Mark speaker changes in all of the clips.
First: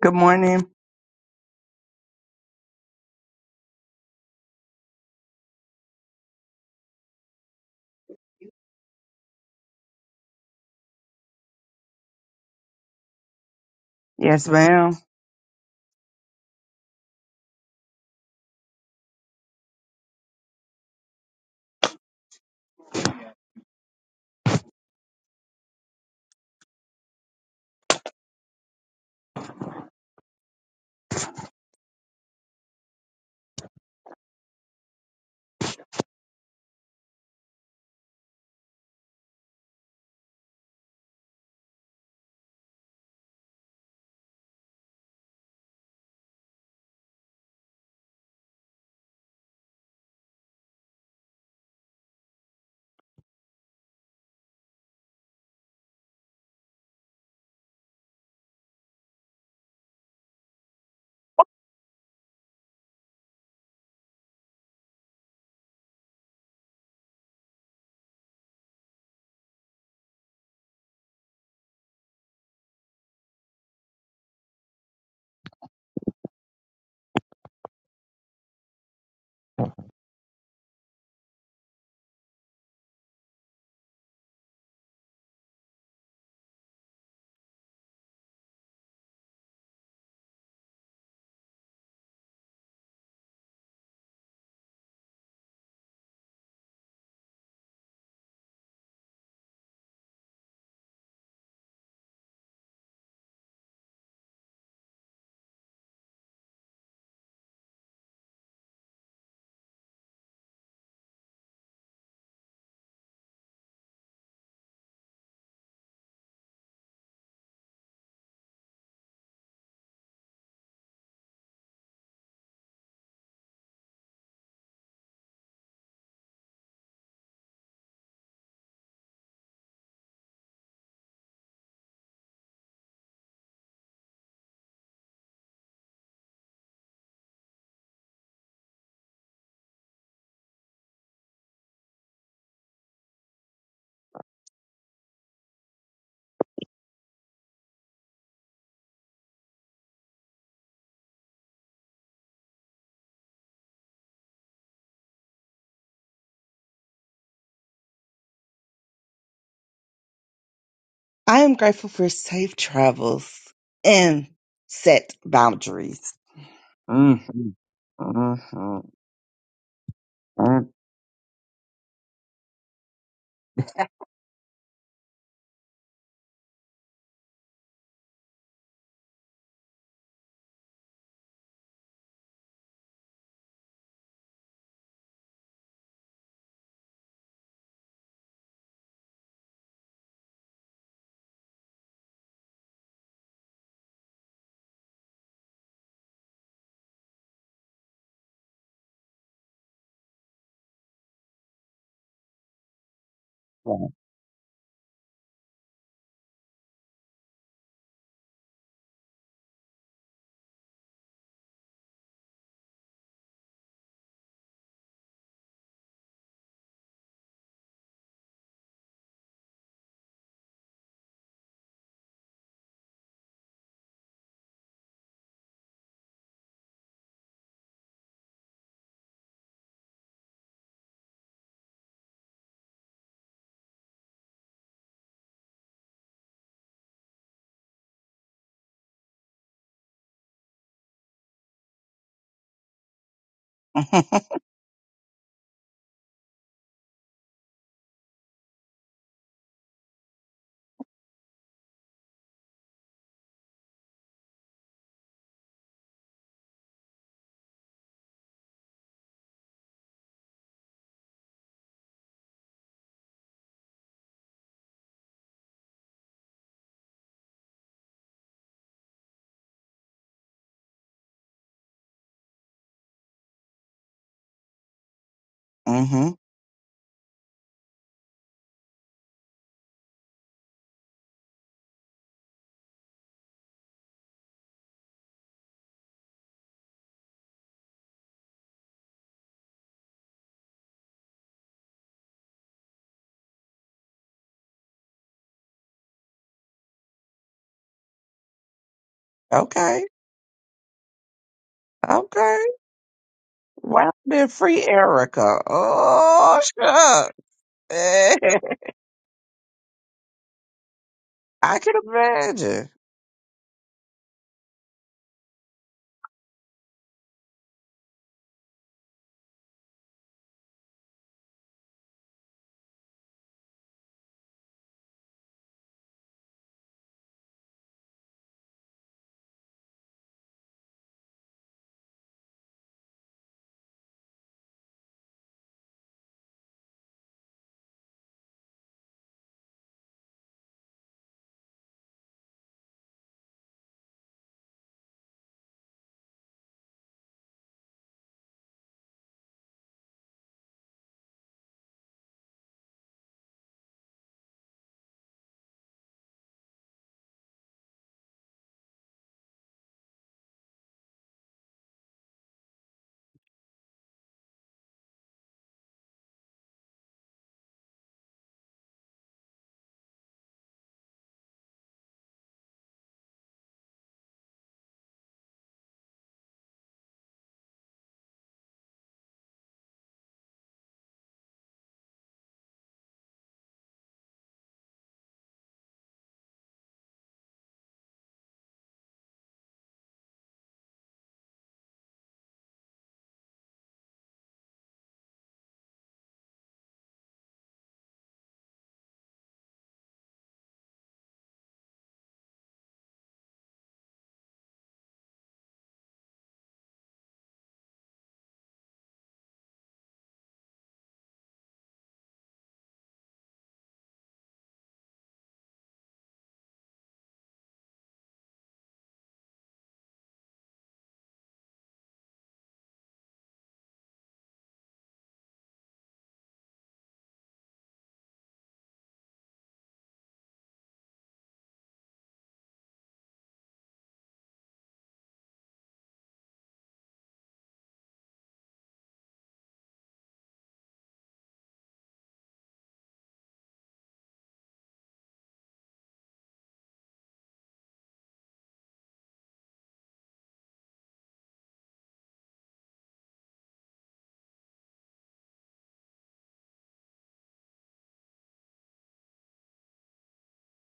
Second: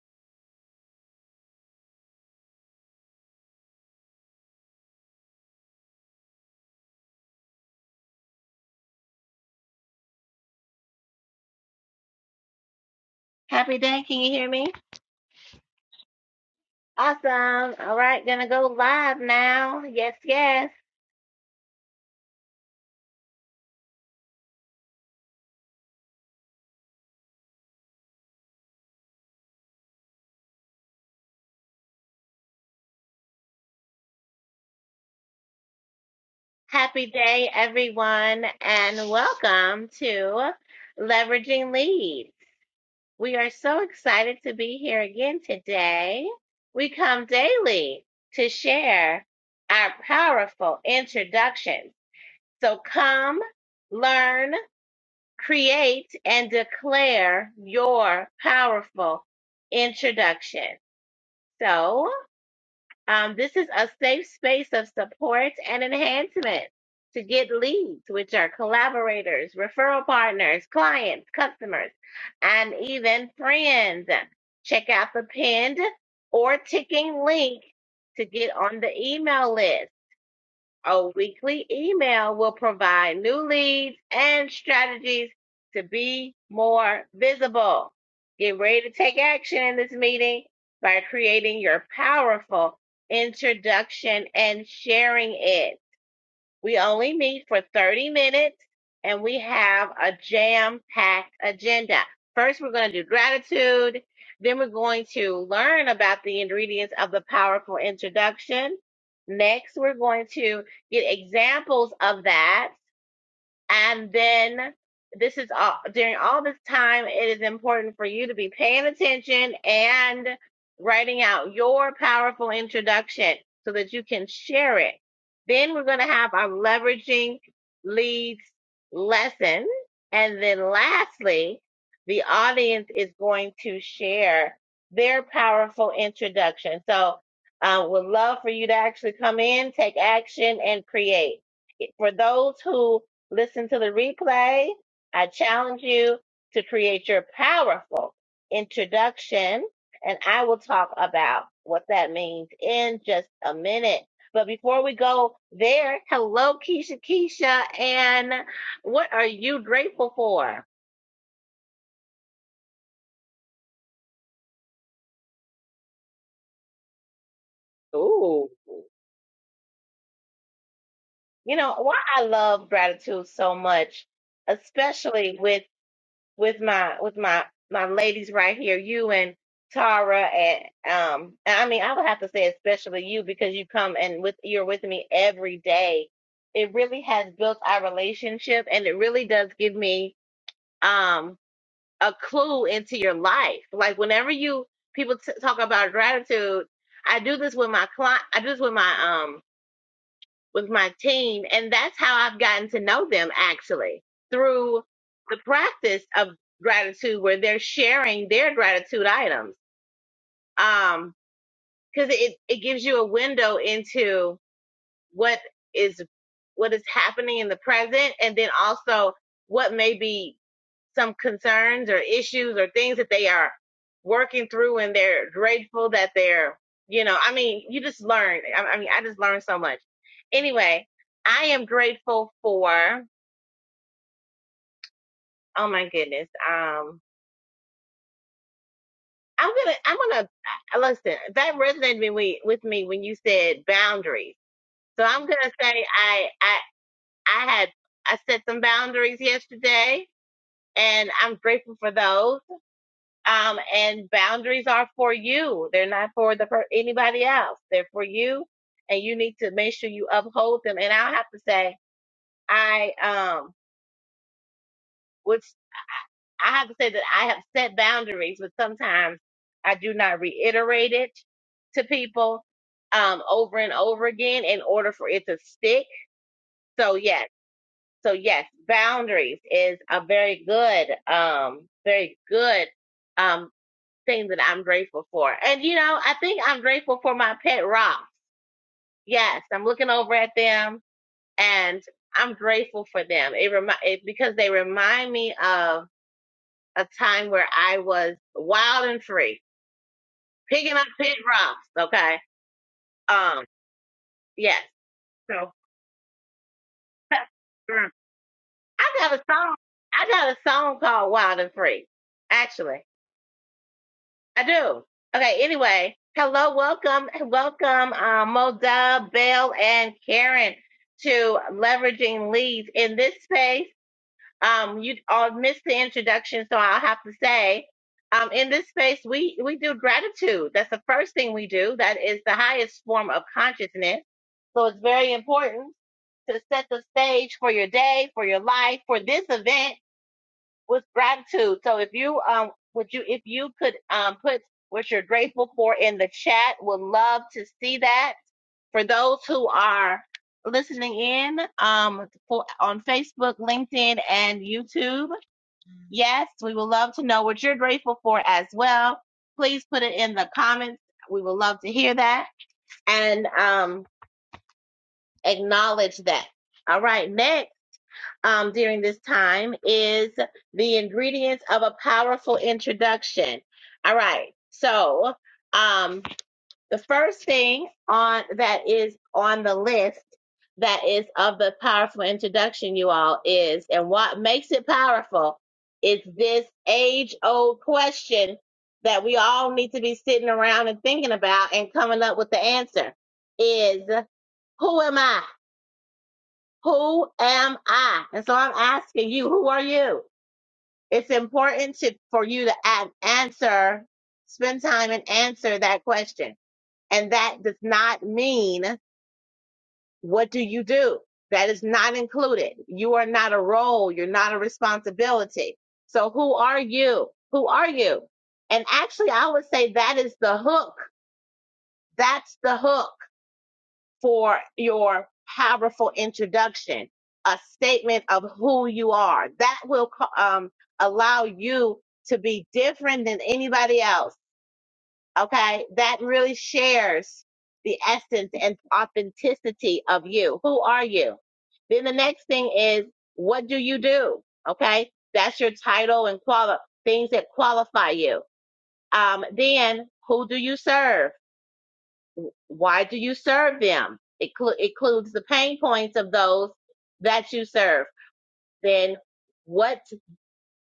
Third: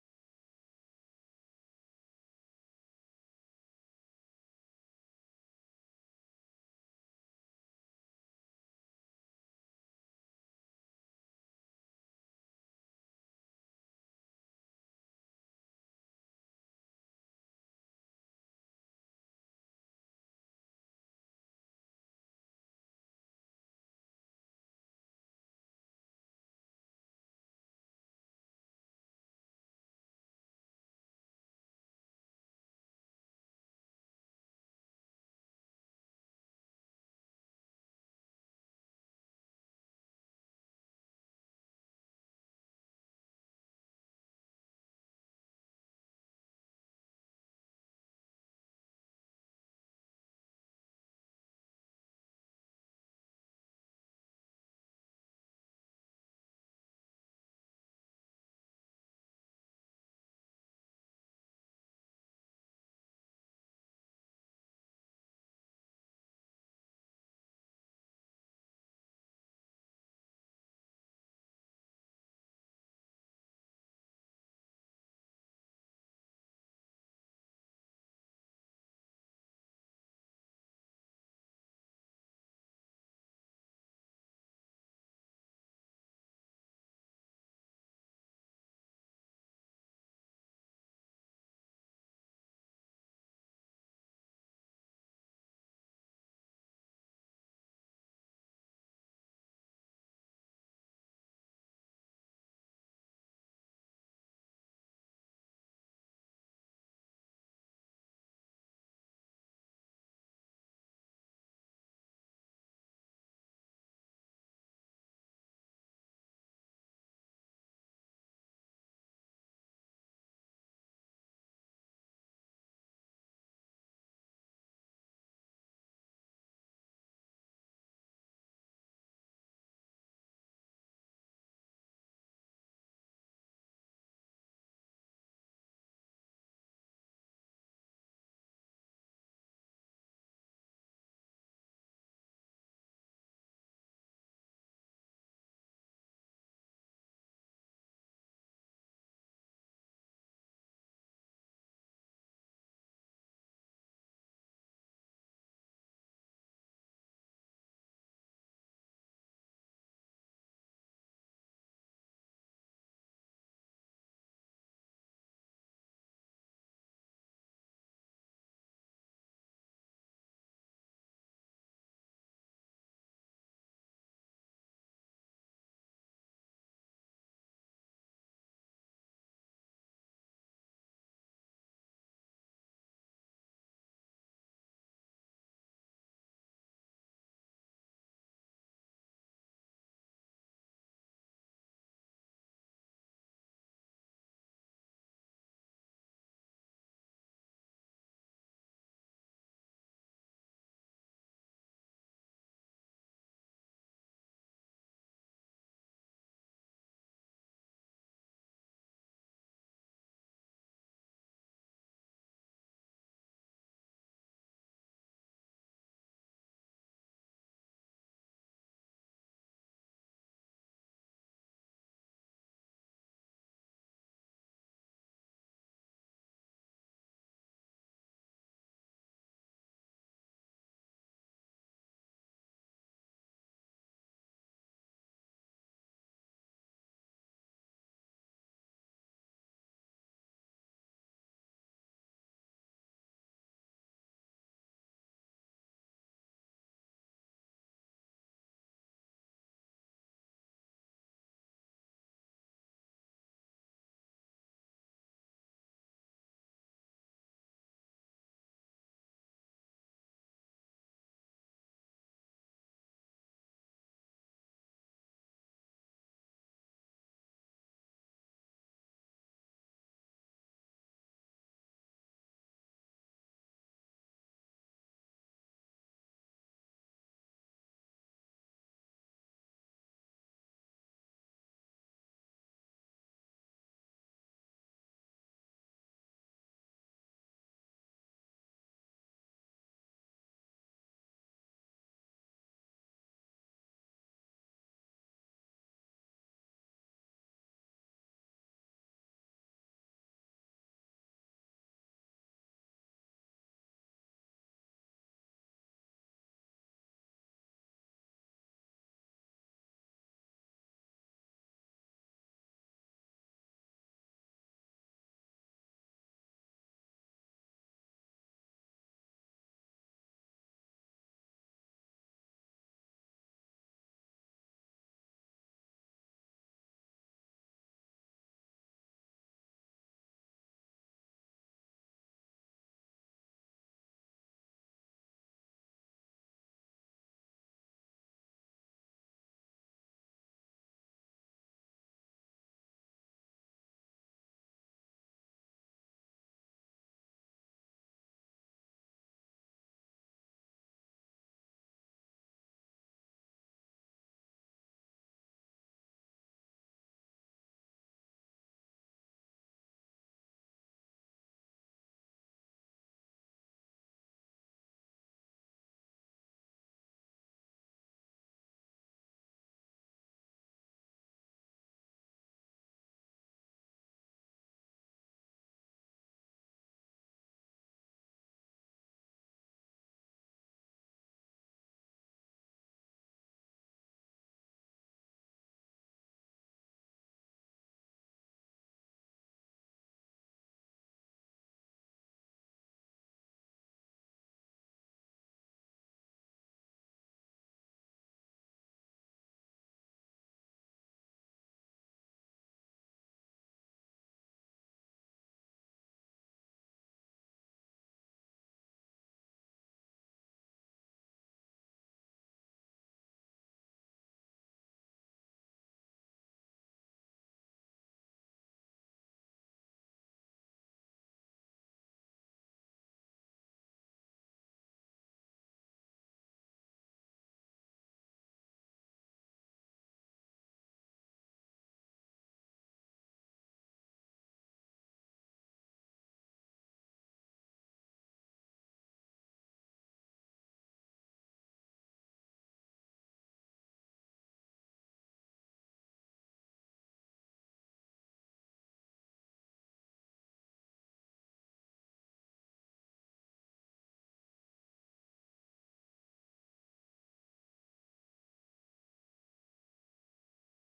Speaker 1: Good morning.
Speaker 2: Happy day. Can you
Speaker 1: Yes,
Speaker 2: hear me?
Speaker 1: ma'am.
Speaker 2: Awesome. All right. Gonna go live now. Yes, yes. Happy day, everyone, and welcome to Leveraging Leads. We are so excited to be here again today. We come daily to share our powerful introductions. So come, learn, create, and declare your powerful introduction. So, Um, this is a safe space of support and enhancement to get leads, which are collaborators, referral partners, clients, customers, and even friends. Check out the pinned or ticking link to get on the email list. Our weekly email will provide new leads and strategies to be more visible. Get ready to take action in this meeting by creating your powerful introduction and sharing it. We only meet for 30 minutes and we have a jam packed agenda. First, we're going to do gratitude. Then, we're going to learn about the ingredients of the powerful introduction. Next, we're going to get examples of that. And then this is all during all this time, it is important for you to be paying attention and writing out your powerful introduction so that you can share it. Then we're going to have our leveraging leads lesson. And then lastly, the audience is going to share their powerful introduction. So, uh, would love for you to actually come in, take action, and create. For those who Listen to the replay. I challenge you to create your powerful introduction, and I will talk about what that means in just a minute. But before we go there, hello, Keisha, Keisha, and what are you grateful for?
Speaker 1: I am grateful for safe travels and set boundaries. Mm-hmm.
Speaker 2: Ooh,
Speaker 1: Mm-hmm.
Speaker 2: you know why I love gratitude so much, especially with with my with my my ladies right here, you and Tara, and um, and I mean, I would have to say especially you because you come and with you're with me every day. It really has built our relationship, and it really does give me um a clue into your life. Like whenever you people t- talk about gratitude, I do this with my client. I do this with my um with my team. And that's how I've gotten to know them actually through the practice of gratitude where they're sharing their gratitude items. Um, cause it, it gives you a window into what is, what is happening in the present and then also what may be some concerns or issues or things that they are working through and they're grateful that they're, you know, I mean, you just learn. I, I mean, I just learned so much. Anyway, I am grateful for, oh my goodness. Um, I'm gonna, I'm gonna uh, listen. That resonated with me, with me when you said boundaries. So I'm gonna say I, I, I had, I set some boundaries yesterday, and I'm grateful for those. Um, and boundaries are for you. They're not for the for anybody else. They're for you, and you need to make sure you uphold them. And I have to say, I um, which I have to say that I have set boundaries, but sometimes I do not reiterate it to people um over and over again in order for it to stick.
Speaker 1: hmm
Speaker 2: So yes, so yes, boundaries is a very good um, very good um. thing that I'm grateful for. And you know, I think I'm grateful for my pet rocks. Yes, I'm looking over at them and I'm grateful for them. It remind it, because they remind me of a time where I was wild and free,
Speaker 1: Okay.
Speaker 2: picking up pet rocks. Okay.
Speaker 1: Okay.
Speaker 2: Um.
Speaker 1: Wow, been
Speaker 2: Yes.
Speaker 1: free Erica.
Speaker 2: So
Speaker 1: Oh, shucks.
Speaker 2: I got a song. I got a song called Wild and
Speaker 1: I can
Speaker 2: Free,
Speaker 1: imagine.
Speaker 2: actually. I do. Okay, anyway. Hello, welcome, welcome, uh, Moda, Bell, and Karen to Leveraging Leads. In this space, um, you all missed the introduction, so I'll have to say, um, in this space, we, we do gratitude. That's the first thing we do. That is the highest form of consciousness. So it's very important to set the stage for your day, for your life, for this event was gratitude. So if you um would you if you could um put what you're grateful for in the chat, would love to see that. For those who are listening in um for, on Facebook, LinkedIn, and YouTube, yes, we would love to know what you're grateful for as well. Please put it in the comments. We would love to hear that and um acknowledge that. All right, next um, during this time is the ingredients of a powerful introduction. All right. So, um, the first thing on that is on the list that is of the powerful introduction, you all, is and what makes it powerful is this age old question that we all need to be sitting around and thinking about and coming up with the answer is who am I? Who am I? And so I'm asking you, who are you? It's important to, for you to a- answer, spend time and answer that question. And that does not mean, what do you do? That is not included. You are not a role. You're not a responsibility. So who are you? Who are you? And actually, I would say that is the hook. That's the hook for your powerful introduction, a statement of who you are. That will co- um, allow you to be different than anybody else. Okay. That really shares the essence and authenticity of you. Who are you? Then the next thing is, what do you do? Okay. That's your title and quali- things that qualify you. Um, then who do you serve? why do you serve them? It clu- includes the pain points of those that you serve. Then what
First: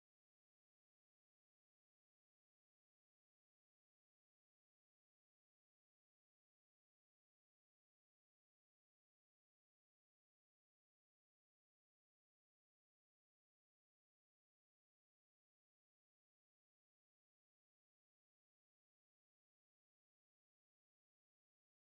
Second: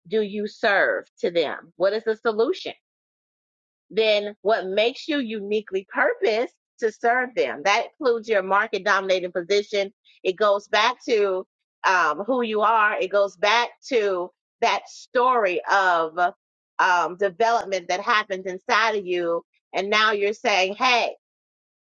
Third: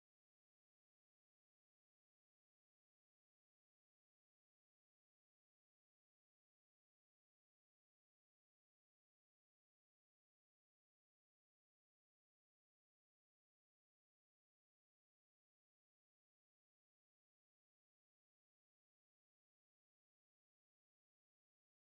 Speaker 2: do you serve to them? What is the solution? Then what makes you uniquely purposed to serve them? That includes your market dominating position. It goes back to um, who you are. It goes back to that story of um, development that happens inside of you. And now you're saying, hey,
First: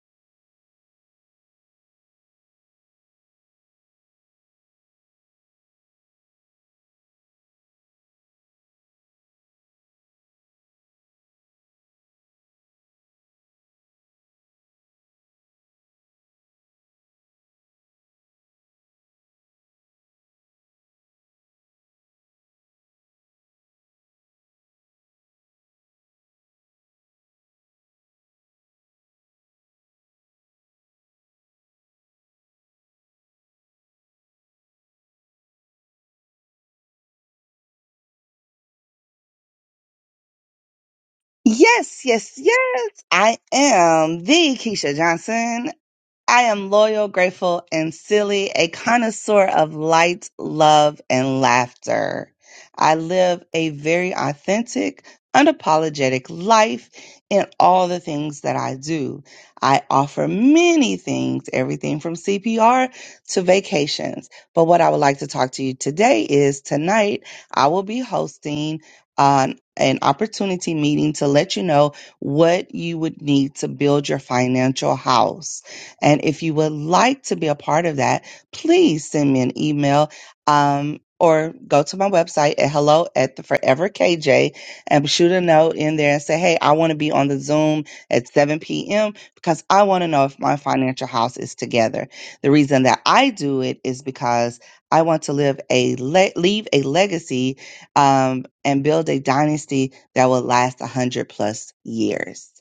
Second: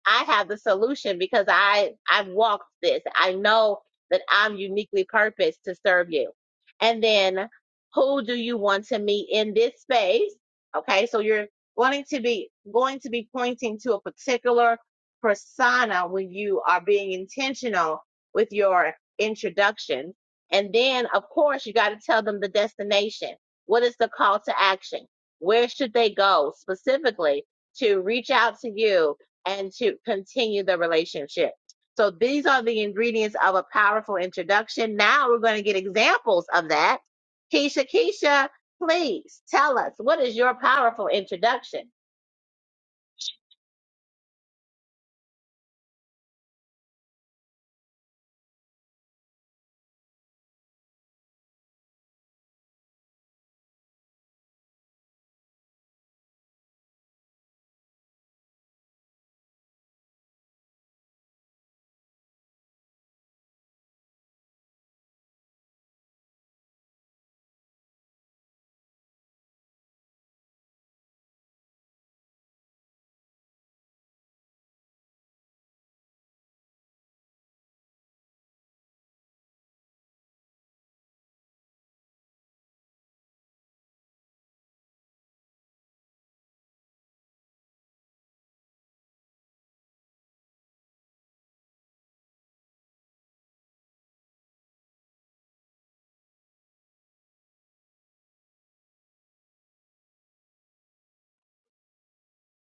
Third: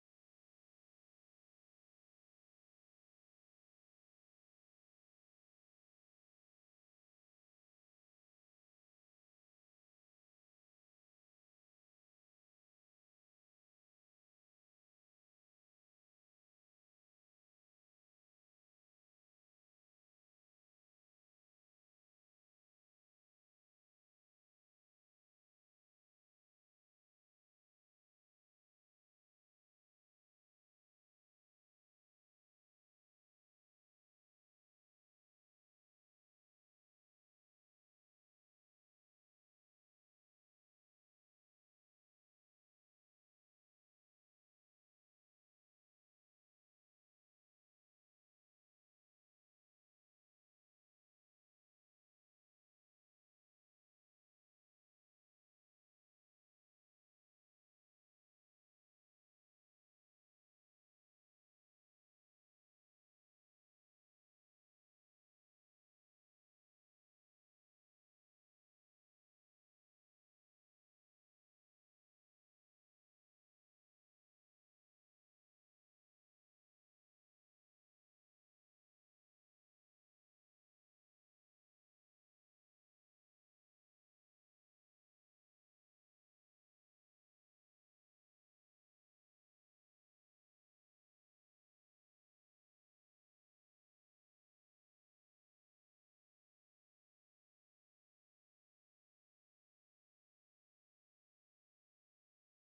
Speaker 2: I have the solution because I I've walked this. I know that I'm uniquely purposed to serve you. And then who do you want to meet in this space? Okay, so you're wanting to be going to be pointing to a particular persona when you are being intentional with your introduction. And then of course you got to tell them the destination. What is the call to action? Where should they go specifically to reach out to you and to continue the relationship. So these are the ingredients of a powerful introduction. Now we're going to get examples of that. Keisha, Keisha, please tell us what is your powerful introduction?
Speaker 1: Yes, yes, yes. I am the Keisha Johnson. I am loyal, grateful, and silly, a connoisseur of light, love, and laughter. I live a very authentic, unapologetic life in all the things that I do. I offer many things, everything from CPR to vacations. But what I would like to talk to you today is tonight I will be hosting an, an opportunity meeting to let you know what you would need to build your financial house. And if you would like to be a part of that, please send me an email um, or go to my website at hello at the forever KJ and shoot a note in there and say, hey, I want to be on the Zoom at 7 p.m. because I want to know if my financial house is together. The reason that I do it is because I want to live a le- leave a legacy um, and build a dynasty that will last 100 plus years.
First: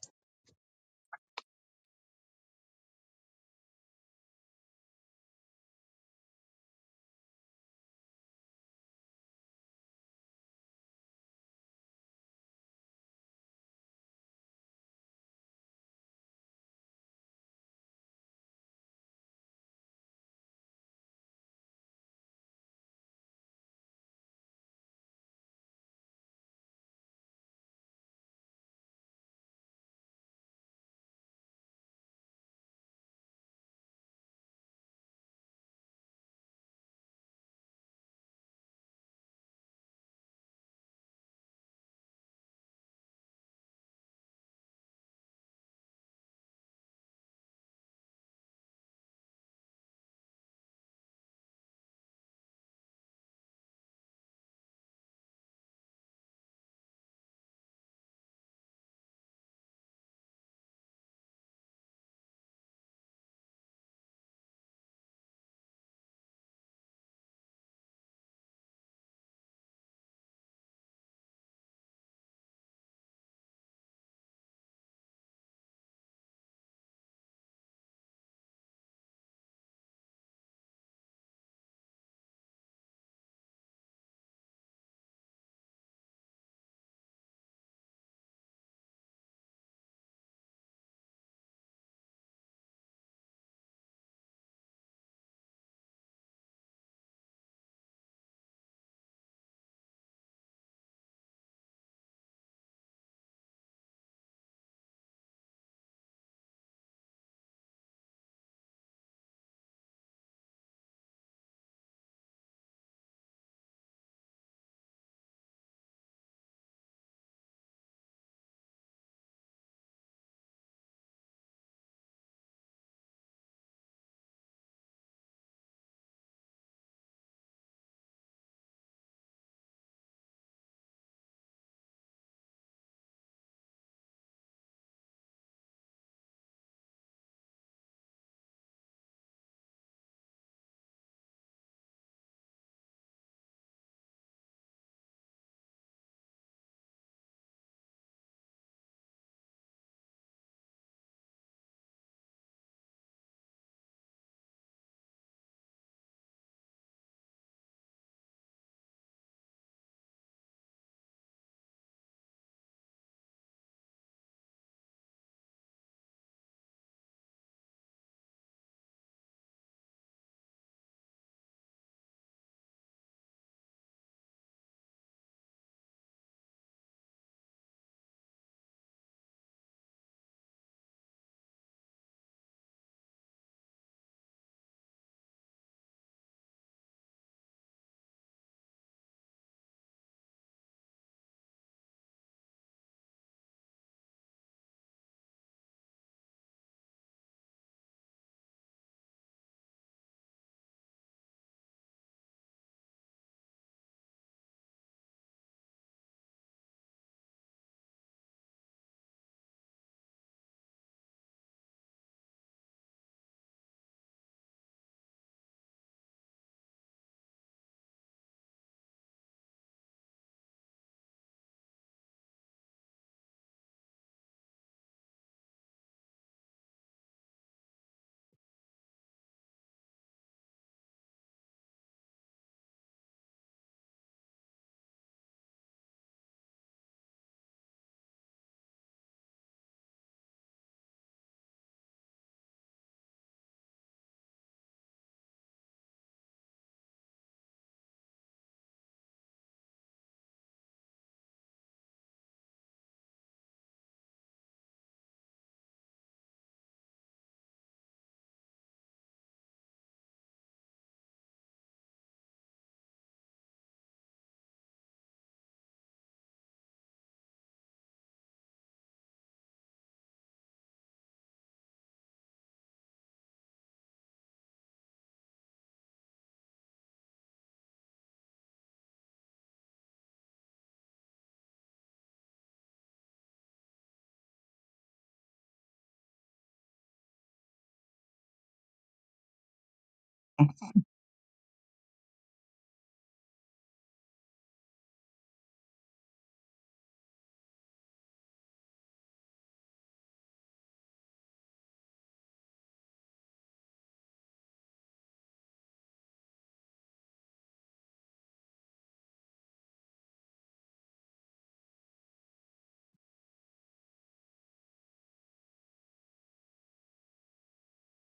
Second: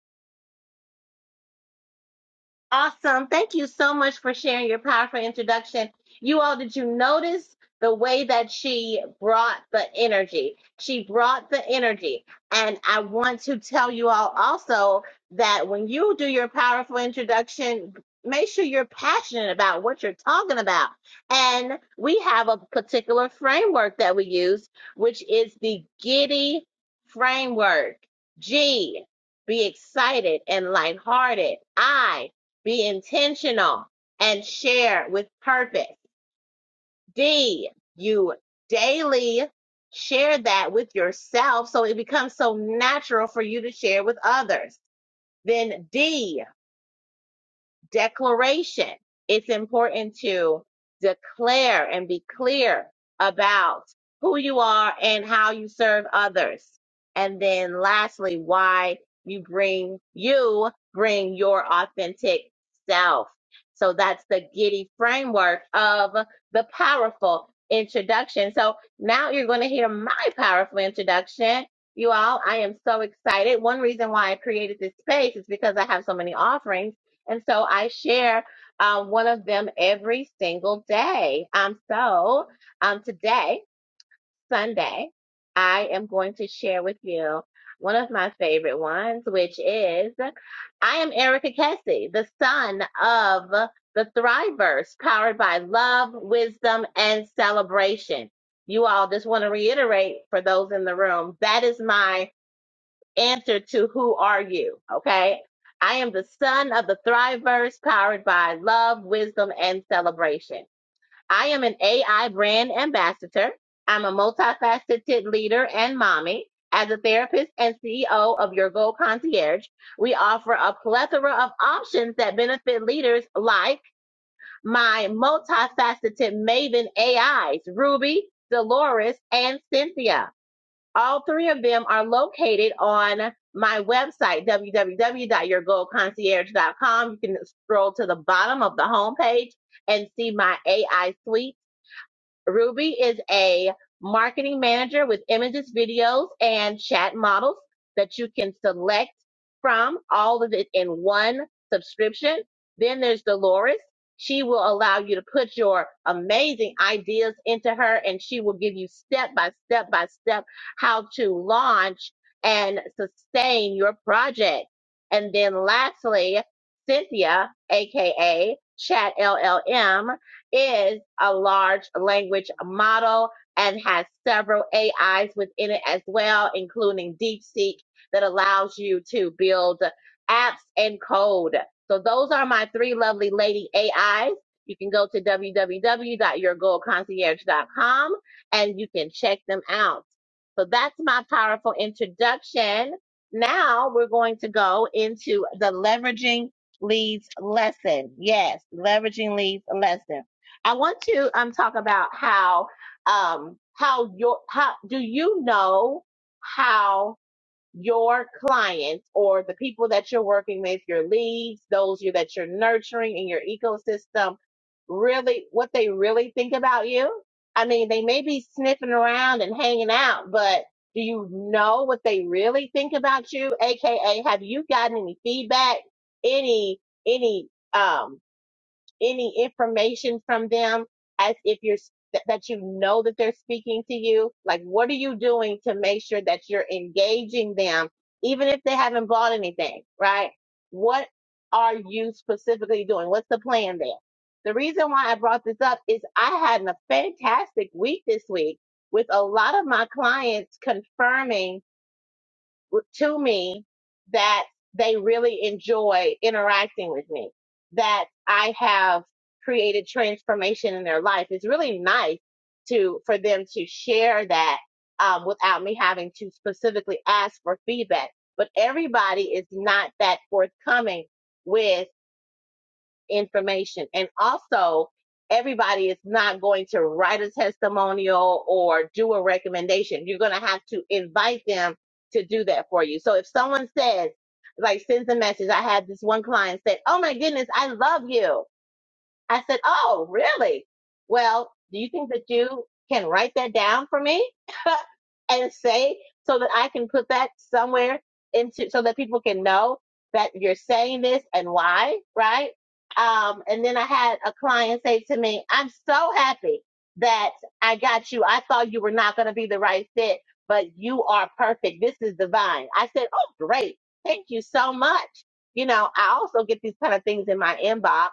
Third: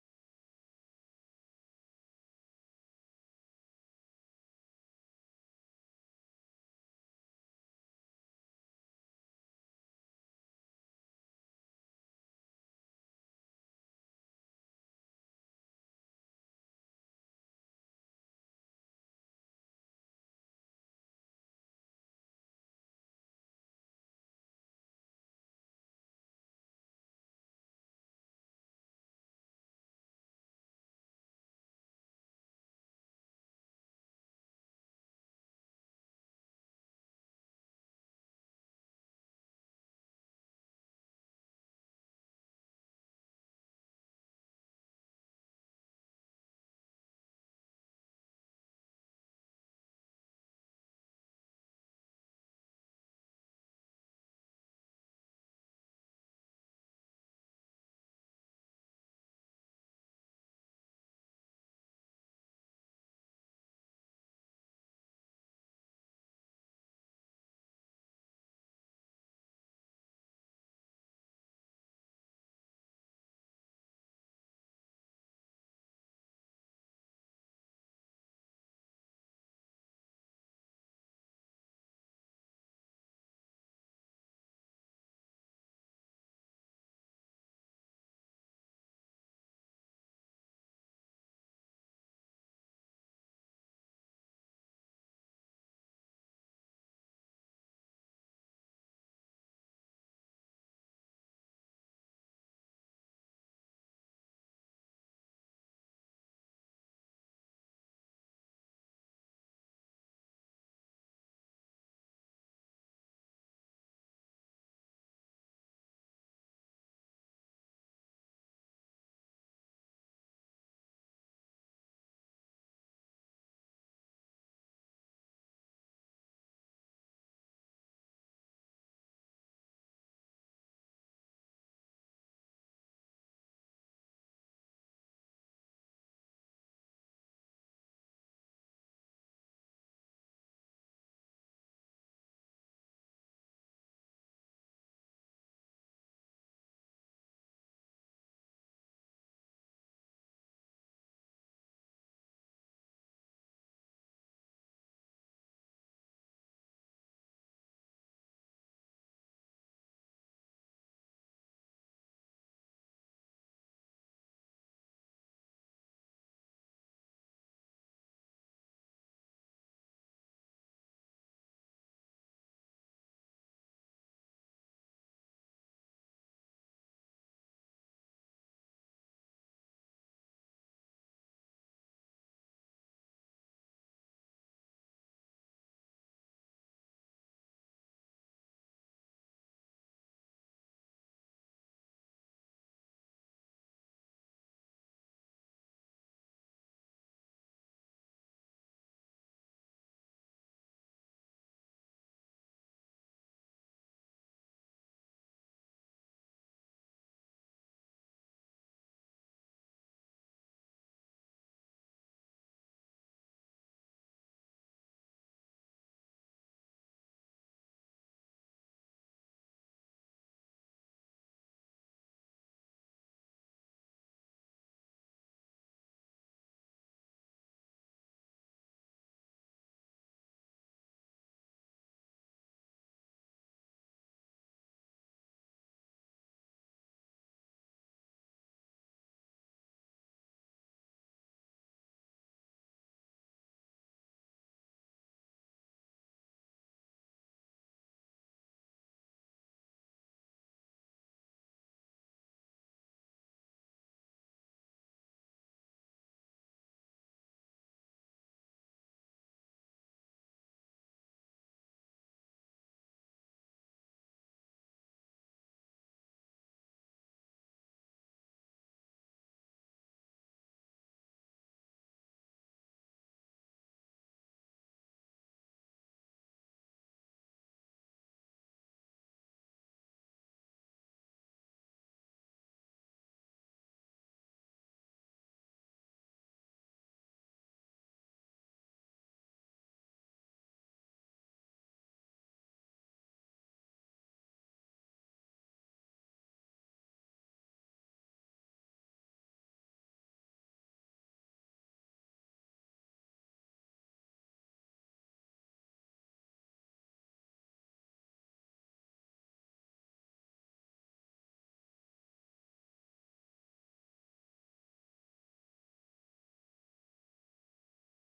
Speaker 2: Awesome. Thank you so much for sharing your powerful introduction. You all, did you notice the way that she brought the energy? She brought the energy. And I want to tell you all also that when you do your powerful introduction, make sure you're passionate about what you're talking about. And we have a particular framework that we use, which is the Giddy framework. G, be excited and lighthearted. I, be intentional and share with purpose. D, you daily share that with yourself so it becomes so natural for you to share with others. Then D, declaration. It's important to declare and be clear about who you are and how you serve others. And then lastly, why you bring you bring your authentic self. So that's the giddy framework of the powerful introduction. So now you're going to hear my powerful introduction. You all, I am so excited. One reason why I created this space is because I have so many offerings and so I share um, one of them every single day. Um, so um, today, Sunday, I am going to share with you one of my favorite ones, which is I am Erica Kessie, the son of the Thrivers, powered by love, wisdom, and celebration. You all just want to reiterate for those in the room that is my answer to who are you? Okay. I am the son of the Thriverse powered by love, wisdom, and celebration. I am an AI brand ambassador. I'm a multifaceted leader and mommy. As a therapist and CEO of Your Goal Concierge, we offer a plethora of options that benefit leaders like my multifaceted Maven AIs, Ruby, Dolores, and Cynthia. All three of them are located on my website, www.yourgoldconcierge.com. You can scroll to the bottom of the homepage and see my AI suite. Ruby is a marketing manager with images, videos, and chat models that you can select from, all of it in one subscription. Then there's Dolores. She will allow you to put your amazing ideas into her and she will give you step by step by step how to launch and sustain your project. And then lastly, Cynthia, aka Chat LLM is a large language model and has several AIs within it as well, including DeepSeek that allows you to build apps and code. So those are my three lovely lady AIs. You can go to www.yourgoalconcierge.com and you can check them out. So that's my powerful introduction. Now we're going to go into the leveraging leads lesson. Yes, leveraging leads lesson. I want to um talk about how um how your how do you know how your clients or the people that you're working with, your leads, those you that you're nurturing in your ecosystem, really what they really think about you? I mean, they may be sniffing around and hanging out, but do you know what they really think about you? AKA, have you gotten any feedback, any any um any information from them as if you're that you know that they're speaking to you? Like, what are you doing to make sure that you're engaging them, even if they haven't bought anything, right? What are you specifically doing? What's the plan there? The reason why I brought this up is I had a fantastic week this week with a lot of my clients confirming to me that they really enjoy interacting with me, that I have created transformation in their life. It's really nice to for them to share that um, without me having to specifically ask for feedback. But everybody is not that forthcoming with information. And also, everybody is not going to write a testimonial or do a recommendation. You're going to have to invite them to do that for you. So if someone says, like, sends a message, I had this one client say, Oh my goodness, I love you. I said, Oh, really? Well, do you think that you can write that down for me and say so that I can put that somewhere into so that people can know that you're saying this and why, right? Um, and then I had a client say to me, I'm so happy that I got you. I thought you were not going to be the right fit, but you are perfect. This is divine. I said, Oh, great. Thank you so much. You know, I also get these kind of things in my inbox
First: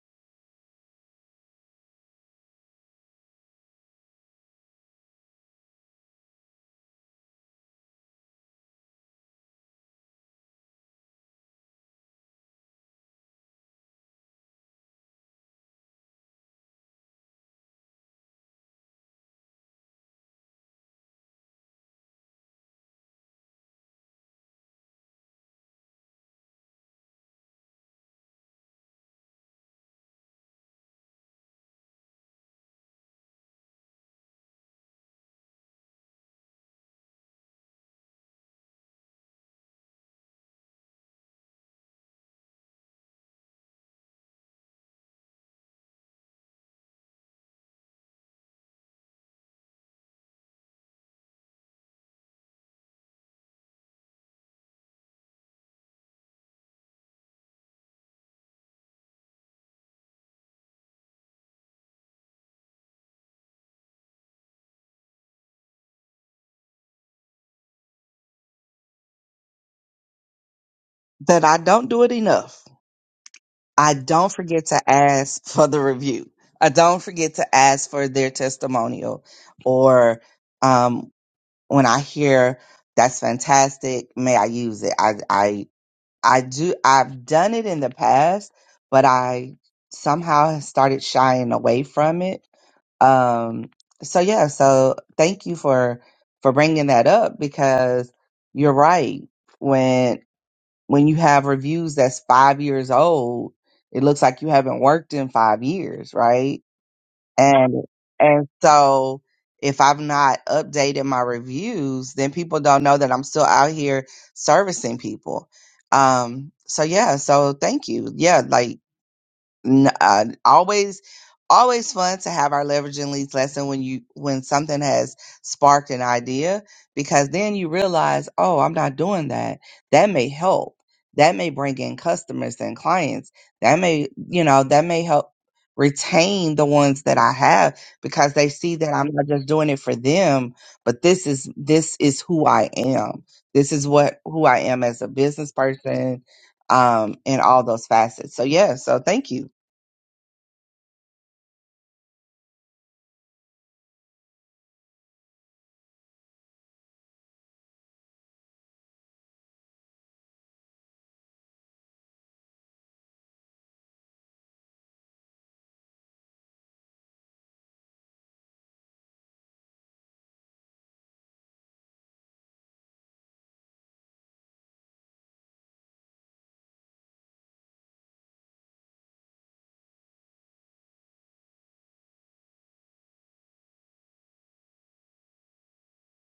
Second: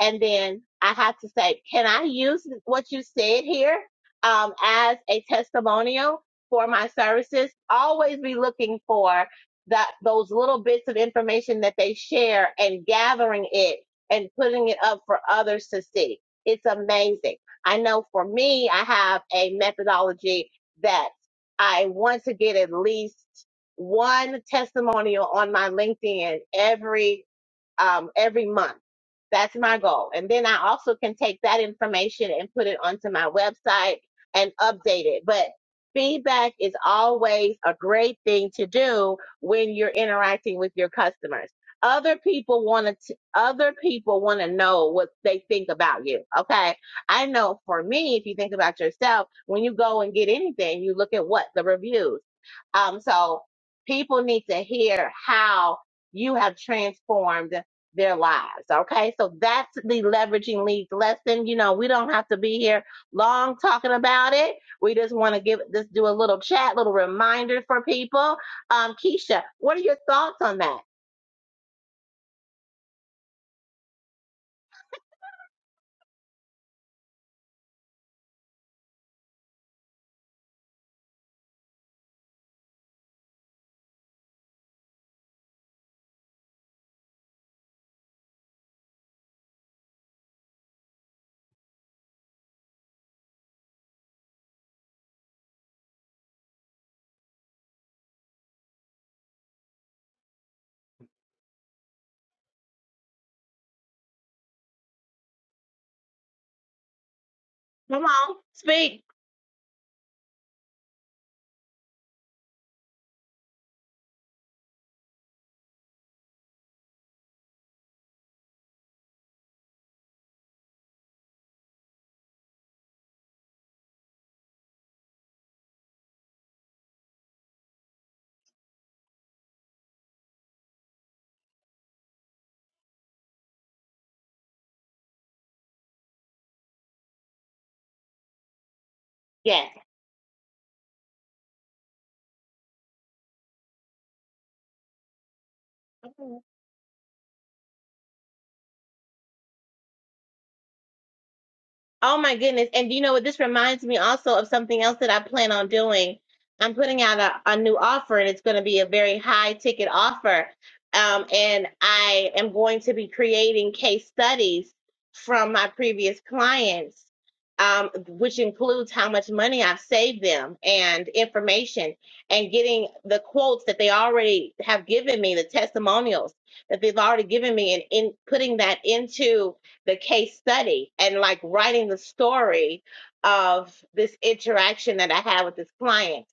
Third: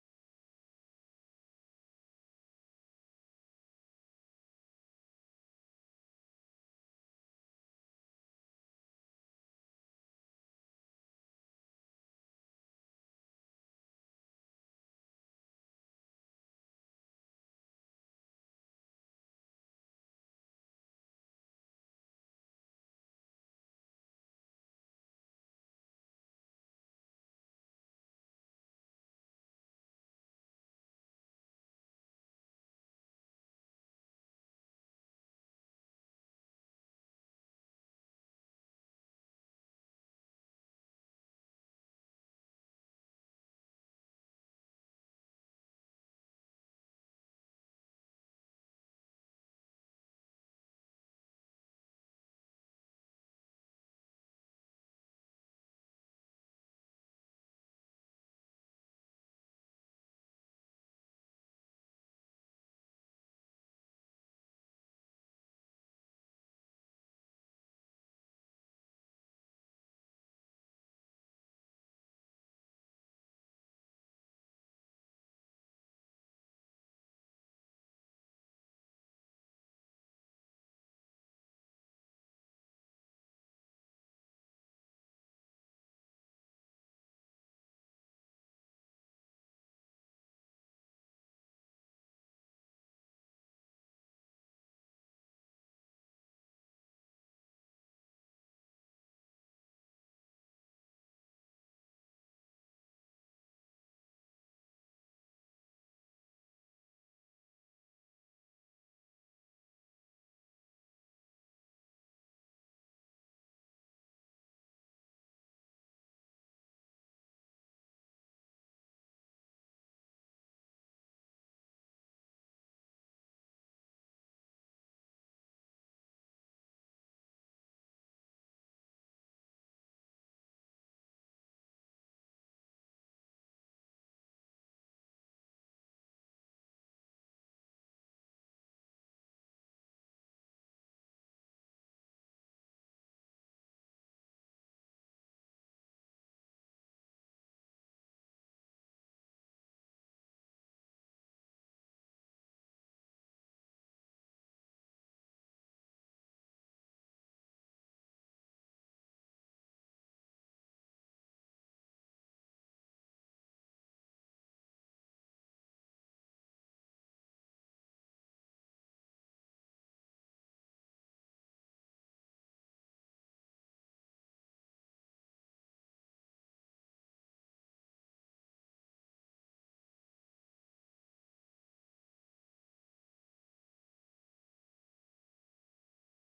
Speaker 2: and then I have to say, can I use what you said here um, as a testimonial for my services? Always be looking for that those little bits of information that they share and gathering it and putting it up for others to see. It's amazing. I know for me, I have a methodology that I want to get at least one testimonial on my LinkedIn every um, every month. That's my goal. And then I also can take that information and put it onto my website and update it. But feedback is always a great thing to do when you're interacting with your customers. Other people want to other people want to know what they think about you. Okay? I know for me if you think about yourself, when you go and get anything, you look at what the reviews. Um so people need to hear how you have transformed their lives. Okay. So that's the leveraging leads lesson. You know, we don't have to be here long talking about it. We just want to give just do a little chat, little reminder for people. Um, Keisha, what are your thoughts on that?
Speaker 1: That I don't do it enough. I don't forget to ask for the review. I don't forget to ask for their testimonial or um, when I hear that's fantastic, may I use it? I, I, I do, I've done it in the past, but I somehow have started shying away from it. Um, so yeah, so thank you for, for bringing that up because you're right. when. When you have reviews that's five years old, it looks like you haven't worked in five years, right? And
Speaker 2: Come on,
Speaker 1: and
Speaker 2: speak.
Speaker 1: so if I've not updated my reviews, then people don't know that I'm still out here servicing people. Um, so yeah, so thank you. Yeah, like n- uh, always always fun to have our leveraging leads lesson when you when something has sparked an idea because then you realize oh i'm not doing that that may help that may bring in customers and clients that may you know that may help retain the ones that i have because they see that i'm not just
Speaker 2: Yes.
Speaker 1: doing it for them but this is this is who i am this is what who i am as a business person um in all those facets so yeah so thank you
Speaker 2: Oh my goodness. And you know what? This reminds me also of something else that I plan on doing. I'm putting out a, a new offer and it's going to be a very high ticket offer. Um, and I am going to be creating case studies from my previous clients, um, which includes how much money I've saved them and information and getting the quotes that they already have given me, the testimonials that they've already given me, and in putting that into the case study and like writing the story of this interaction that I had with this client.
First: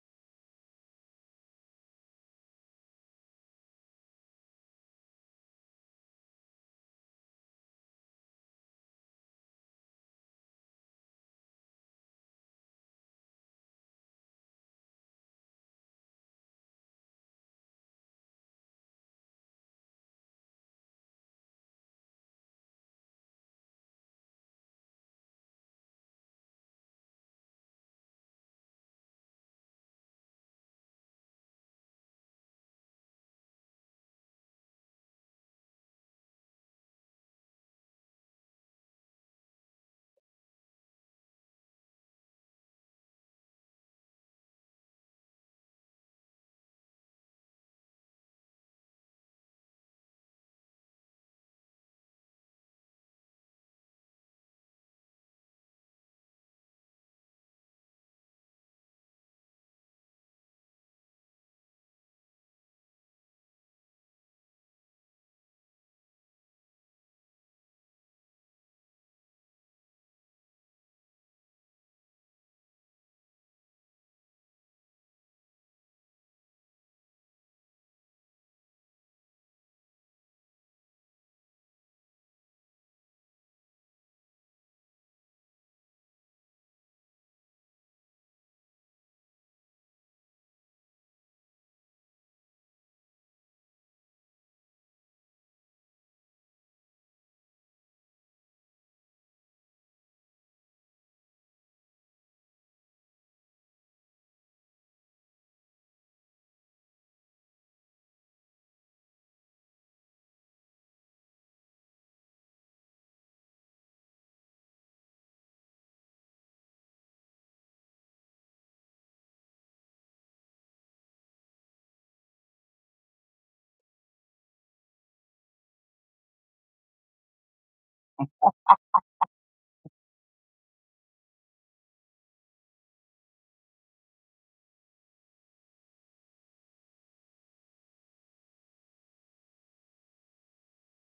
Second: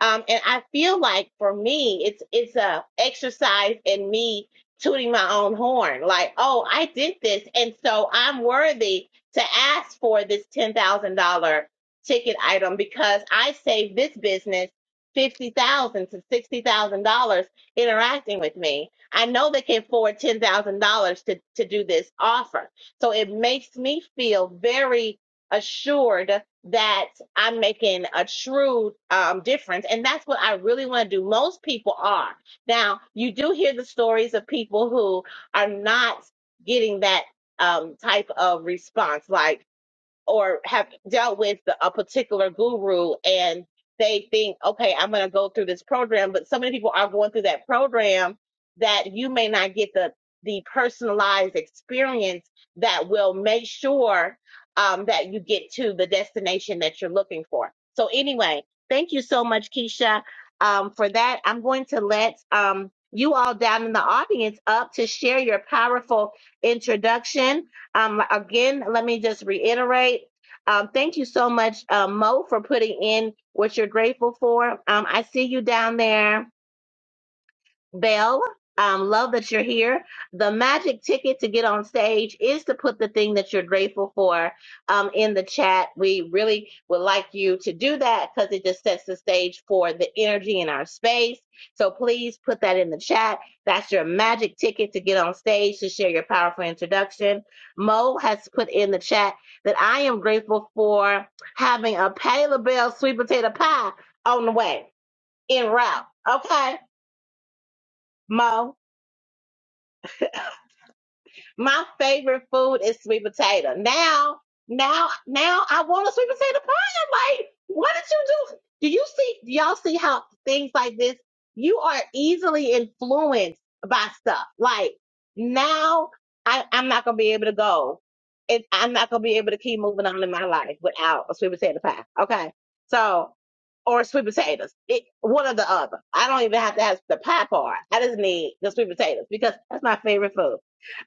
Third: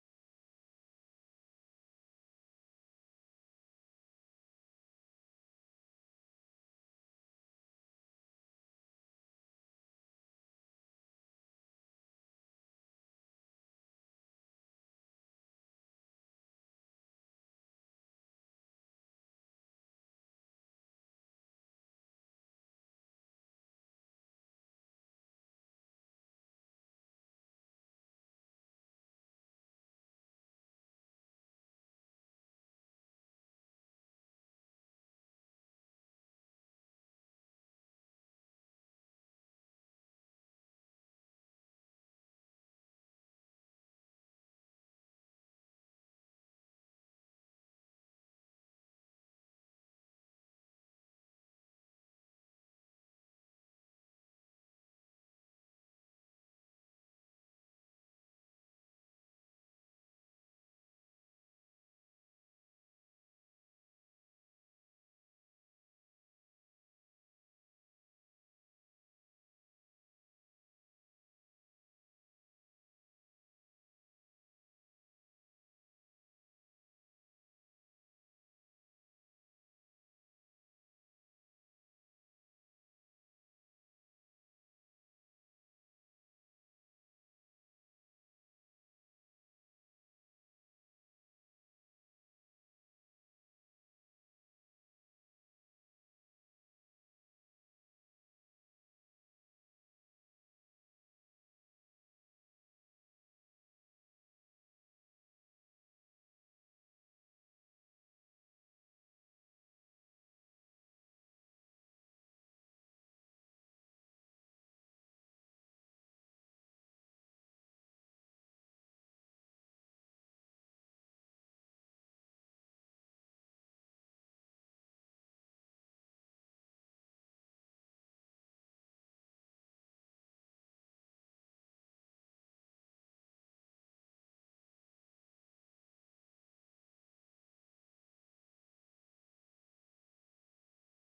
Speaker 2: Um, and I feel like for me, it's it's a exercise in me tooting my own horn. Like, oh, I did this, and so I'm worthy to ask for this ten thousand dollar ticket item because I saved this business fifty thousand to sixty thousand dollars interacting with me. I know they can afford ten thousand dollars to to do this offer so it makes me feel very assured that I'm making a true um, difference. And that's what I really want to do. Most people are. Now, you do hear the stories of people who are not getting that um, type of response. Like, or have dealt with a particular guru and they think, okay, I'm going to go through this program. But so many people are going through that program that you may not get the, the personalized experience that will make sure um, that you get to the destination that you're looking for. So, anyway, thank you so much, Keisha, um, for that. I'm going to let um, you all down in the audience up to share your powerful introduction um, again, let me just reiterate. Um, thank you so much, uh, Mo, for putting in what you're grateful for. Um, I see you down there. Belle, um, love that you're here. The magic ticket to get on stage is to put the thing that you're grateful for um, in the chat. We really would like you to do that because it just sets the stage for the energy in our space. So please put that in the chat. That's your magic ticket to get on stage to share your powerful introduction. Mo has put in the chat that I am grateful for having a Patty LaBelle sweet potato pie on the way, en route. Okay, Mo. My favorite food is sweet potato. Now, now, now I want a sweet potato pie. I'm like, what did you do? Do you see, do y'all see how things like this, you are easily influenced by stuff. Like now I, I'm not going to be able to go. It, I'm not going to be able to keep moving on in my life without a sweet potato pie. Okay. So, or sweet potatoes. It, one or the other. I don't even have to have the pie part. I just need the sweet potatoes because that's my favorite food.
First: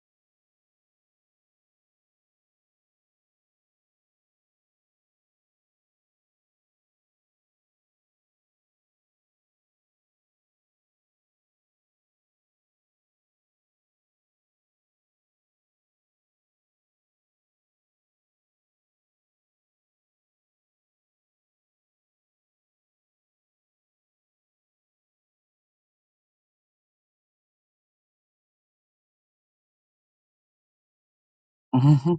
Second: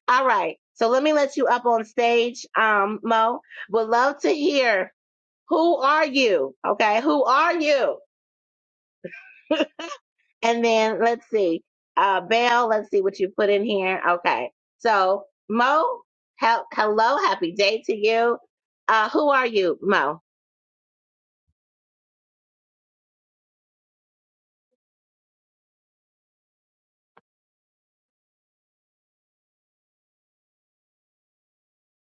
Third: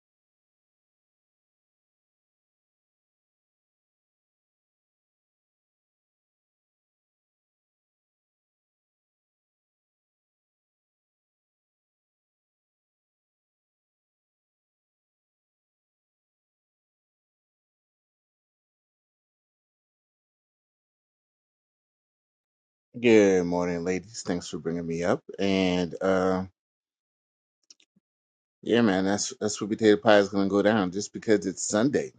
Speaker 2: All right. So let me let you up on stage, um, Mo. Would love to hear who are you? Okay, who are you? And then let's see. Uh Belle, let's see what you put in here. Okay. So Mo, he- hello, happy day to you. Uh who are you, Mo?
Speaker 3: Good morning, ladies. Thanks for bringing me up. And uh, yeah, man, that's that's what potato pie is gonna go down. Just because it's Sunday,
Speaker 1: hmm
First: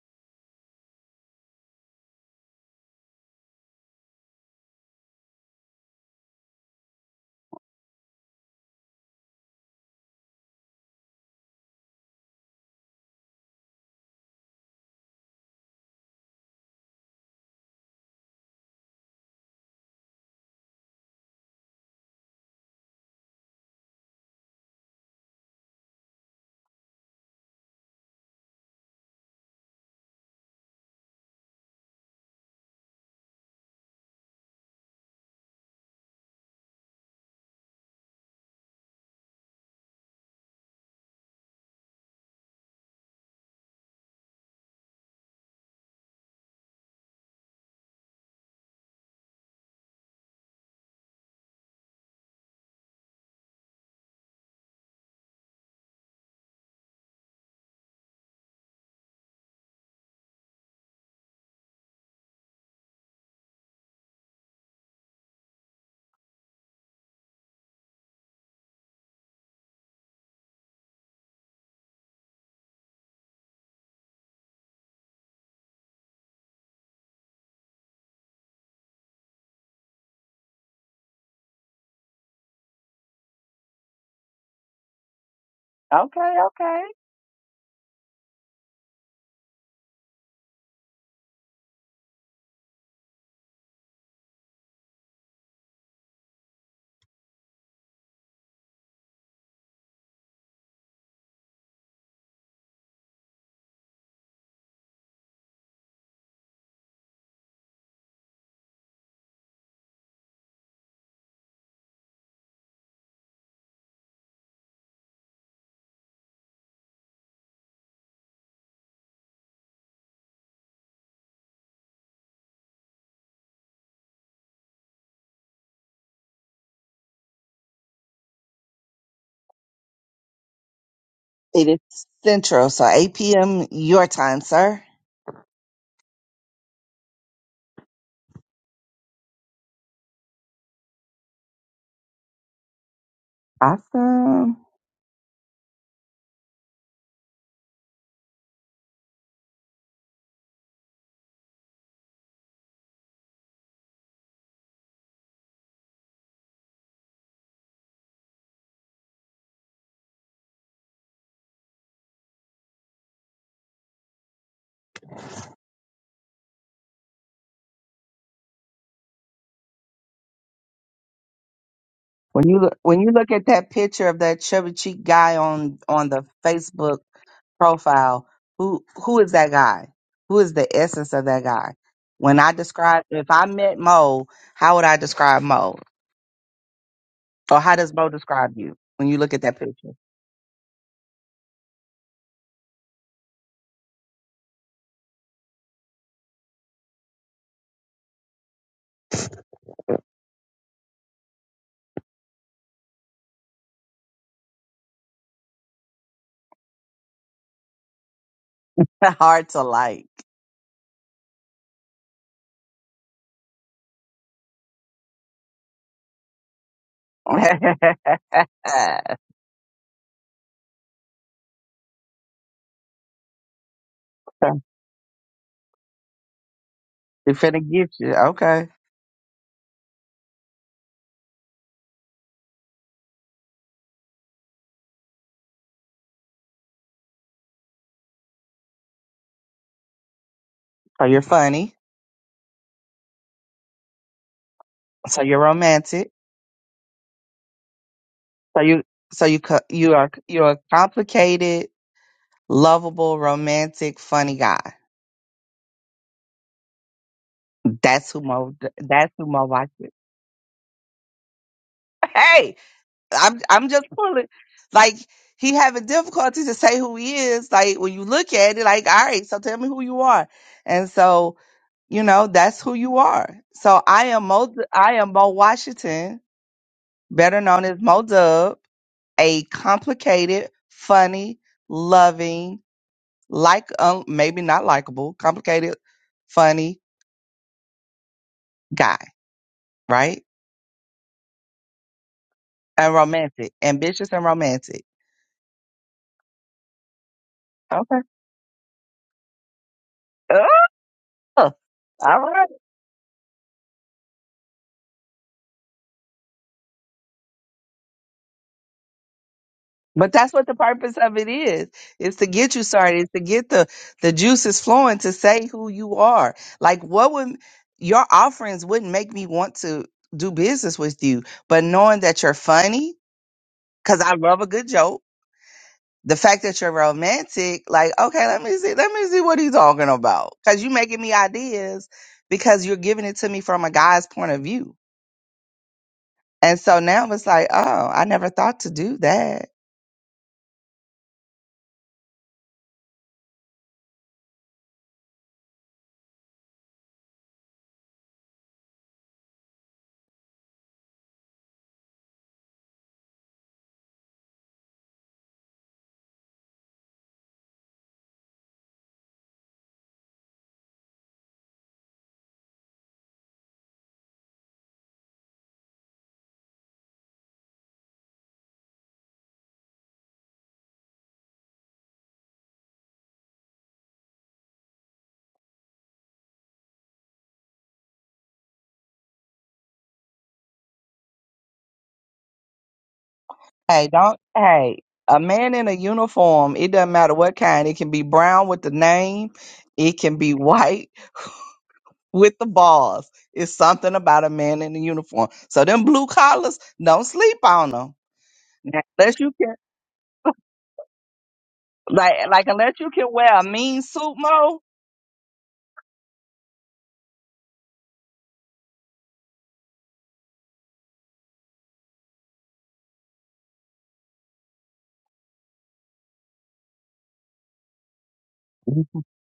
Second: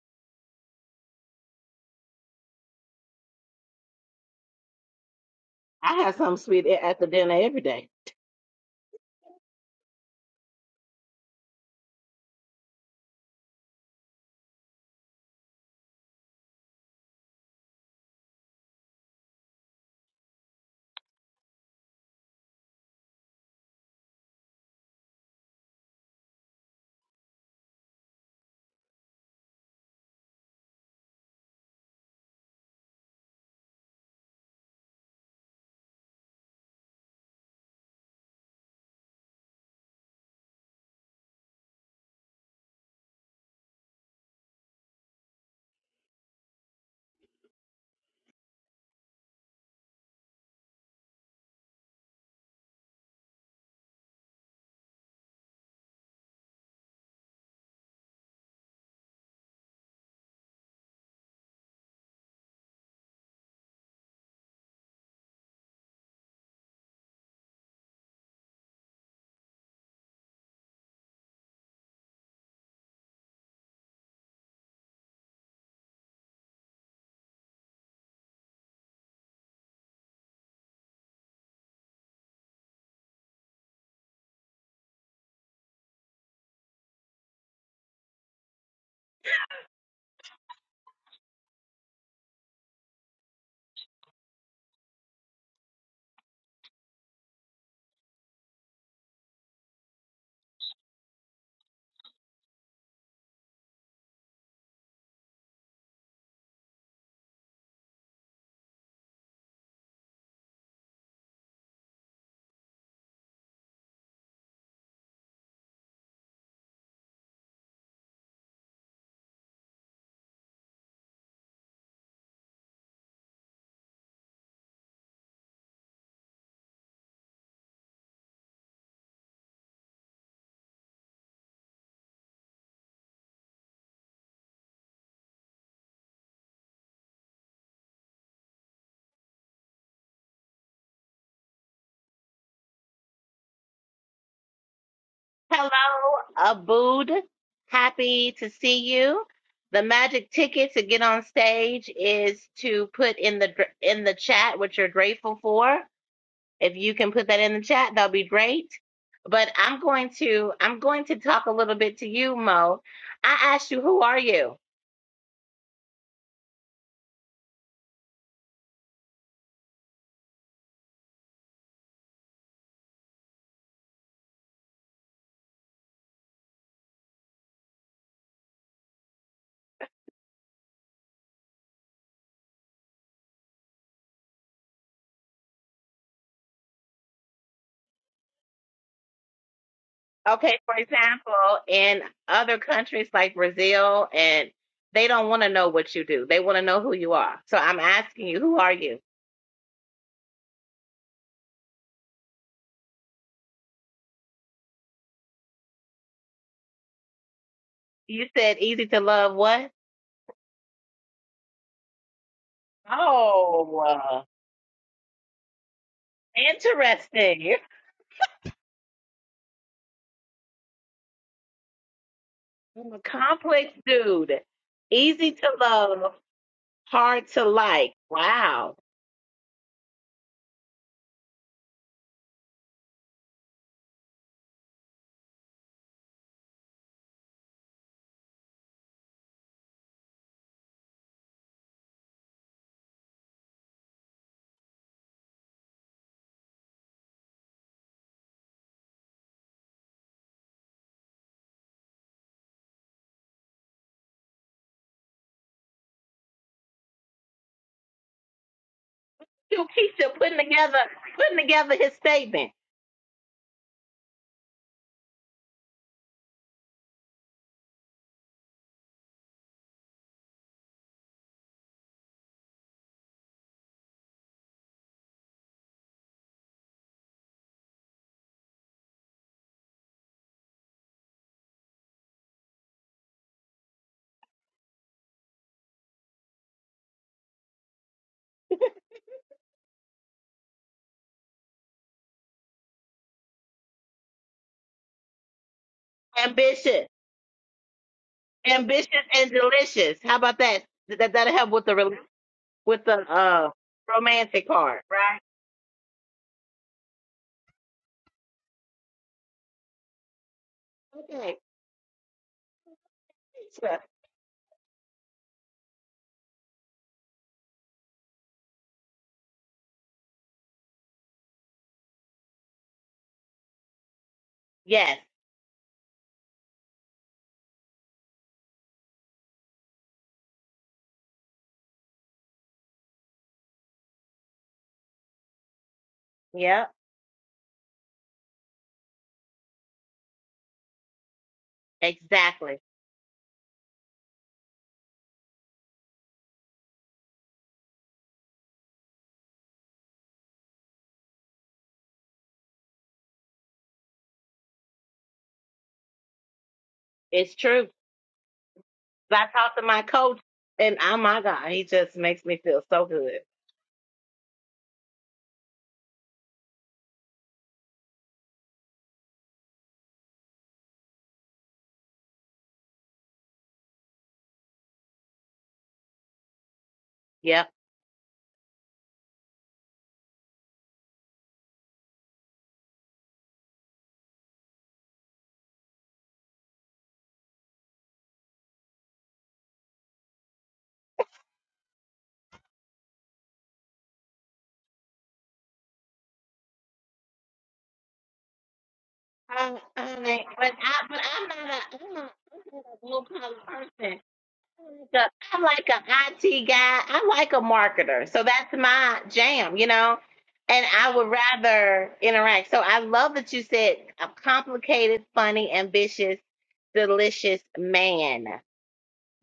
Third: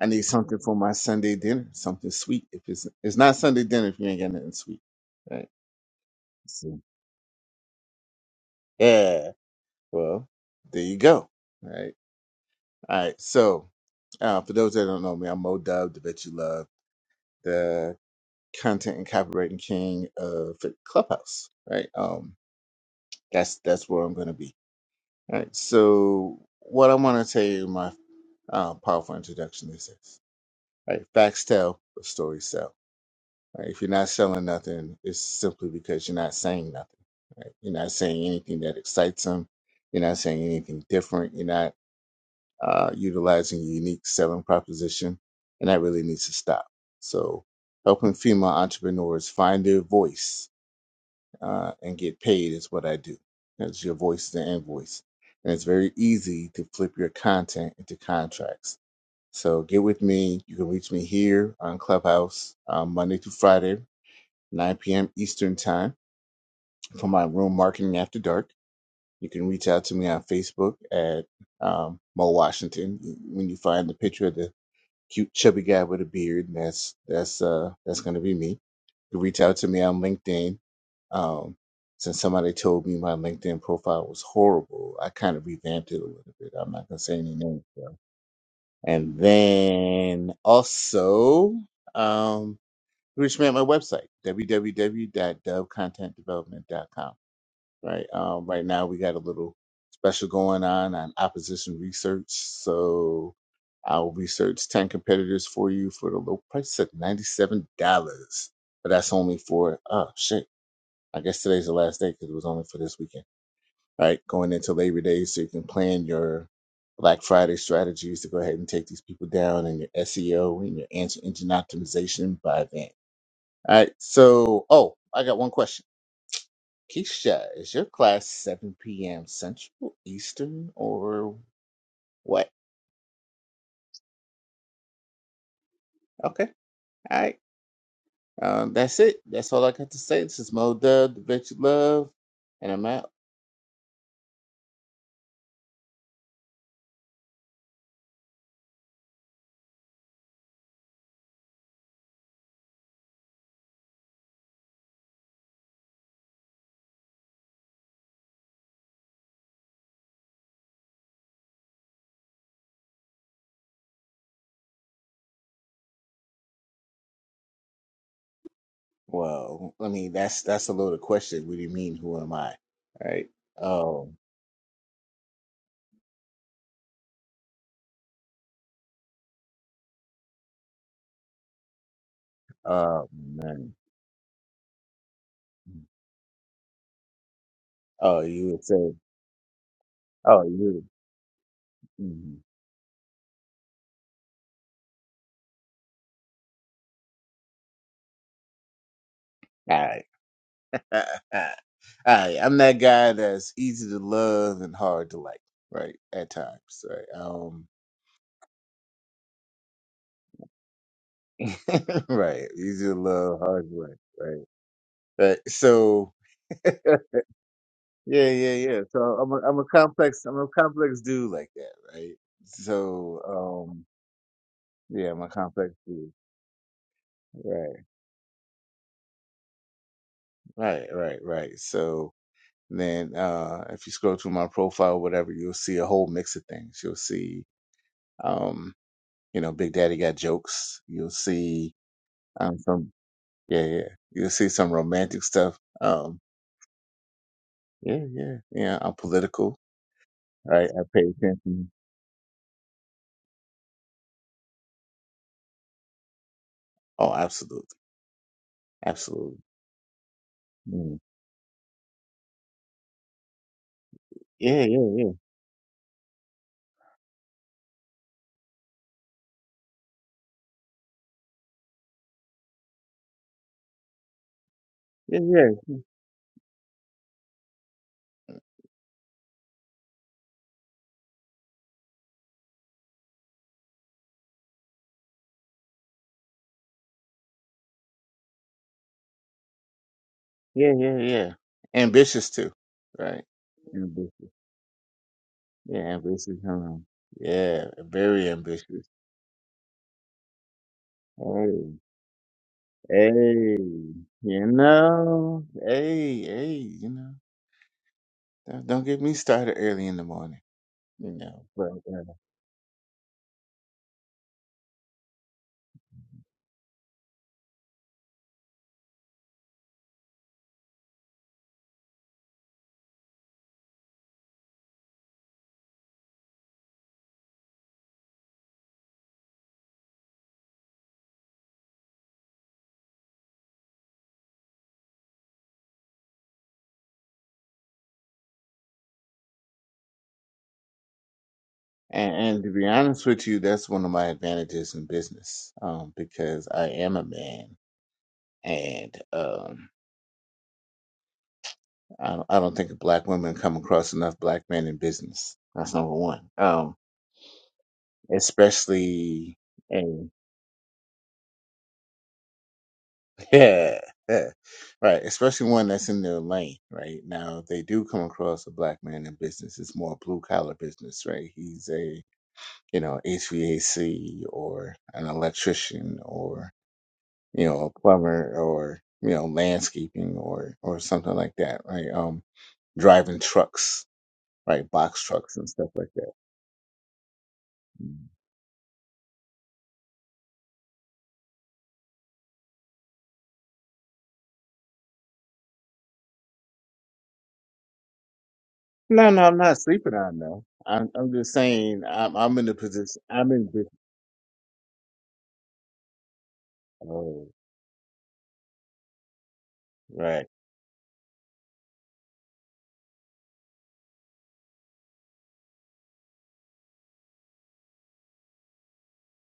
Speaker 3: I need something for my Sunday dinner, something sweet. If it's it's not Sunday dinner, if you ain't got nothing sweet, right?
Speaker 2: I have some sweet
Speaker 3: So,
Speaker 2: at the dinner every day.
Speaker 3: yeah. Well, there you go. Right. All right. So uh, for those that don't know me, I'm Mo Dub, the Bet You Love, the content and copywriting king of Clubhouse. Right. Um. That's that's where I'm gonna be. All right. So what I want to tell you, my Um, powerful introduction this is. Right, facts tell, but stories sell. Right, if you're not selling nothing, it's simply because you're not saying nothing. Right, you're not saying anything that excites them. You're not saying anything different. You're not uh, utilizing your unique selling proposition, and that really needs to stop. So, helping female entrepreneurs find their voice uh, and get paid is what I do. That's your voice is an invoice, and it's very easy to flip your content into contracts so get with me. You can reach me here on Clubhouse um, Monday through Friday, 9 p.m. Eastern Time for my room marketing after dark. You can reach out to me on Facebook at um, Mo Washington. When you find the picture of the cute chubby guy with a beard, that's that's uh, that's going to be me. You can reach out to me on LinkedIn. Um, since somebody told me my LinkedIn profile was horrible, I kind of revamped it a
Speaker 1: Okay,
Speaker 3: little bit. I'm
Speaker 1: okay.
Speaker 3: not going to say any names. but and then also, um, reach me at my website, w w w dot dub content development dot com. Right. Um, right now we got a little special going on on opposition research. So I'll research 10 competitors for you for the low price of $97. But that's only for, oh shit. I guess today's the last day because it was only for this weekend right? Going into Labor Day so you can plan your Black Friday strategies to go ahead and take these people down and your SEO and your answer engine optimization by then. All right. So, oh, I got one question. Keisha, is your class 7 p.m. Central, Eastern, or
Speaker 1: It is
Speaker 3: what?
Speaker 1: central, so 8 p.m. your time, sir.
Speaker 3: Okay. All right. Um, that's it. That's all I got to say. This is Mo Dub, the Bet You Love, and I'm out.
Speaker 1: Awesome.
Speaker 2: Hello, Abood. Happy to see you. The magic ticket to get on stage is to put in the gr- in the chat what you're grateful for. If you can put that in the chat, that'll be great. But I'm going to I'm going to talk a little bit to you, Mo. I asked you, who are you?
Speaker 3: Well, I mean, that's that's a loaded question. What do you mean? Who am
Speaker 1: When
Speaker 3: I?
Speaker 1: you look, when you
Speaker 3: All right.
Speaker 1: look at that picture
Speaker 3: Oh,
Speaker 1: of that chubby cheek guy on on the Facebook profile, who who is that guy? Who is the essence of that guy? When I describe,
Speaker 3: oh
Speaker 1: if I
Speaker 3: man.
Speaker 1: met Mo, how would I describe Mo, or how does Mo
Speaker 3: Oh, you
Speaker 1: describe
Speaker 3: would
Speaker 1: you
Speaker 3: say,
Speaker 1: when you look at that picture?
Speaker 3: oh,
Speaker 2: Okay, for
Speaker 3: you.
Speaker 2: example, in
Speaker 3: mhm.
Speaker 2: other countries like Brazil and they don't want to know what you do. They want to know who you are. So I'm asking you, who are you?
Speaker 3: All right. All right. I'm that guy that's easy to love and hard to like, right? At times, right? Um,
Speaker 2: You said easy to love
Speaker 1: Hard to
Speaker 2: what?
Speaker 1: like.
Speaker 3: right. Easy to love, hard to
Speaker 2: Oh,
Speaker 3: like,
Speaker 2: uh,
Speaker 3: right? But so, yeah,
Speaker 2: interesting.
Speaker 1: you
Speaker 3: yeah, yeah. So I'm a, I'm a complex, I'm a complex dude like that, right?
Speaker 2: I'm a
Speaker 3: So,
Speaker 2: complex
Speaker 3: um,
Speaker 2: dude.
Speaker 3: yeah, I'm a
Speaker 2: Easy to
Speaker 3: complex dude.
Speaker 2: love, hard to
Speaker 1: finna
Speaker 3: Right,
Speaker 1: get
Speaker 2: like.
Speaker 1: you. Okay.
Speaker 2: Wow.
Speaker 3: right, right, right. So, then uh if you scroll through my profile whatever you'll see a whole mix of things you'll see Um, you know, Big Daddy got jokes.
Speaker 1: So
Speaker 3: You'll
Speaker 1: you're
Speaker 3: see
Speaker 1: funny.
Speaker 3: um some yeah, yeah. You'll see some
Speaker 1: So
Speaker 3: romantic
Speaker 1: you're
Speaker 3: stuff.
Speaker 1: romantic.
Speaker 3: Um, yeah, yeah,
Speaker 1: So
Speaker 3: yeah.
Speaker 1: you
Speaker 3: I'm
Speaker 1: so you
Speaker 3: political,
Speaker 1: co- you are you're a
Speaker 3: right? I pay
Speaker 1: complicated,
Speaker 3: attention.
Speaker 1: lovable, romantic, funny guy.
Speaker 3: Oh, absolutely,
Speaker 1: That's who Mo. That's who
Speaker 3: absolutely.
Speaker 1: Mo
Speaker 2: You
Speaker 1: watches.
Speaker 2: Keisha putting together
Speaker 3: Mm.
Speaker 2: putting together his statement.
Speaker 1: I'm I'm just pulling.
Speaker 3: Yeah, yeah,
Speaker 1: Like
Speaker 3: yeah,
Speaker 1: he having difficulty to say who he is. Like when you look at it, like, all right, so tell me who you are. And so, you know, that's who you are. So I am Mo I am
Speaker 3: yeah,
Speaker 1: Mo
Speaker 3: yeah,
Speaker 1: Washington, better known as Mo Dub, a complicated, funny, loving, like um, maybe not likable, complicated, funny guy, right?
Speaker 3: yeah, yeah, yeah. Ambitious too,
Speaker 1: And
Speaker 3: right?
Speaker 1: romantic, ambitious and
Speaker 3: Ambitious.
Speaker 1: romantic.
Speaker 3: Yeah, ambitious. Huh?
Speaker 2: Ambitious,
Speaker 3: Yeah,
Speaker 1: Okay.
Speaker 3: very
Speaker 2: ambitious
Speaker 3: ambitious.
Speaker 2: and delicious. How about that? Th- That that'll help
Speaker 1: Ugh.
Speaker 3: Hey,
Speaker 2: with the rel-
Speaker 1: All right.
Speaker 2: with the
Speaker 3: hey,
Speaker 2: uh romantic
Speaker 3: you
Speaker 2: part, right?
Speaker 3: know, hey, hey, you know. Don't don't get me started early in the
Speaker 1: But that's
Speaker 3: morning.
Speaker 1: what the purpose
Speaker 3: you
Speaker 1: of it
Speaker 2: Okay.
Speaker 3: know
Speaker 1: is.
Speaker 3: but uh,
Speaker 1: It's to get you started, it's to get the
Speaker 2: Keisha.
Speaker 1: the juices flowing to say who you are. Like what would your offerings wouldn't make me want to do business with you, but knowing that you're funny cuz I love a good
Speaker 2: Yes.
Speaker 1: joke. The fact that you're romantic, like okay, let me see let me see what he's talking about cuz you making me ideas because you're giving it to me from a guy's point of view. And
Speaker 2: Yep.
Speaker 1: so now it's like, oh, I never thought to do that
Speaker 3: and, and to
Speaker 2: Exactly.
Speaker 3: be honest with you that's one of my advantages in business um because i am a man and um i don't, I don't think black women come across enough black men in business that's number one um
Speaker 2: It's true. I
Speaker 3: especially
Speaker 2: talked to my
Speaker 3: and
Speaker 2: coach, and oh my God, he just makes me feel so good.
Speaker 3: yeah yeah, right especially one that's in their lane right now if they do come across a black man in business it's more blue collar business right he's a you know hvac or an electrician or
Speaker 2: Yep.
Speaker 3: you know, a plumber or, you know, landscaping or, or something like that, right? Um, driving trucks,
Speaker 1: Hey, don't.
Speaker 3: right?
Speaker 1: Hey,
Speaker 3: Box
Speaker 1: a
Speaker 3: trucks and
Speaker 1: man in
Speaker 3: stuff
Speaker 1: a
Speaker 3: like that.
Speaker 1: uniform, it doesn't matter what kind. It can
Speaker 3: Mm.
Speaker 1: be brown with the name, it can be white with the bars. It's something about a man in a uniform. So them blue collars, don't sleep on them.
Speaker 3: No,
Speaker 1: Unless
Speaker 3: no,
Speaker 1: you
Speaker 3: I'm
Speaker 1: can,
Speaker 2: Um,
Speaker 3: not sleeping
Speaker 2: I
Speaker 3: on
Speaker 2: mean,
Speaker 3: them.
Speaker 2: but I,
Speaker 3: I'm,
Speaker 2: but
Speaker 3: I'm
Speaker 2: I'm
Speaker 3: just
Speaker 2: not a,
Speaker 3: saying
Speaker 2: I'm a,
Speaker 1: like,
Speaker 3: I'm, I'm
Speaker 2: I'm
Speaker 3: in
Speaker 1: like
Speaker 3: the
Speaker 2: not
Speaker 1: unless
Speaker 2: a
Speaker 1: you
Speaker 3: position,
Speaker 2: blue
Speaker 1: can
Speaker 3: I'm
Speaker 1: wear
Speaker 2: collar
Speaker 1: a
Speaker 3: in this.
Speaker 1: mean
Speaker 2: person.
Speaker 1: suit, Mo.
Speaker 2: I'm like a, I'm like a IT guy. I'm
Speaker 3: Oh,
Speaker 2: like a marketer. So that's my jam, you know.
Speaker 3: right.
Speaker 2: And I would rather interact. So I love that you said a complicated, funny, ambitious, delicious man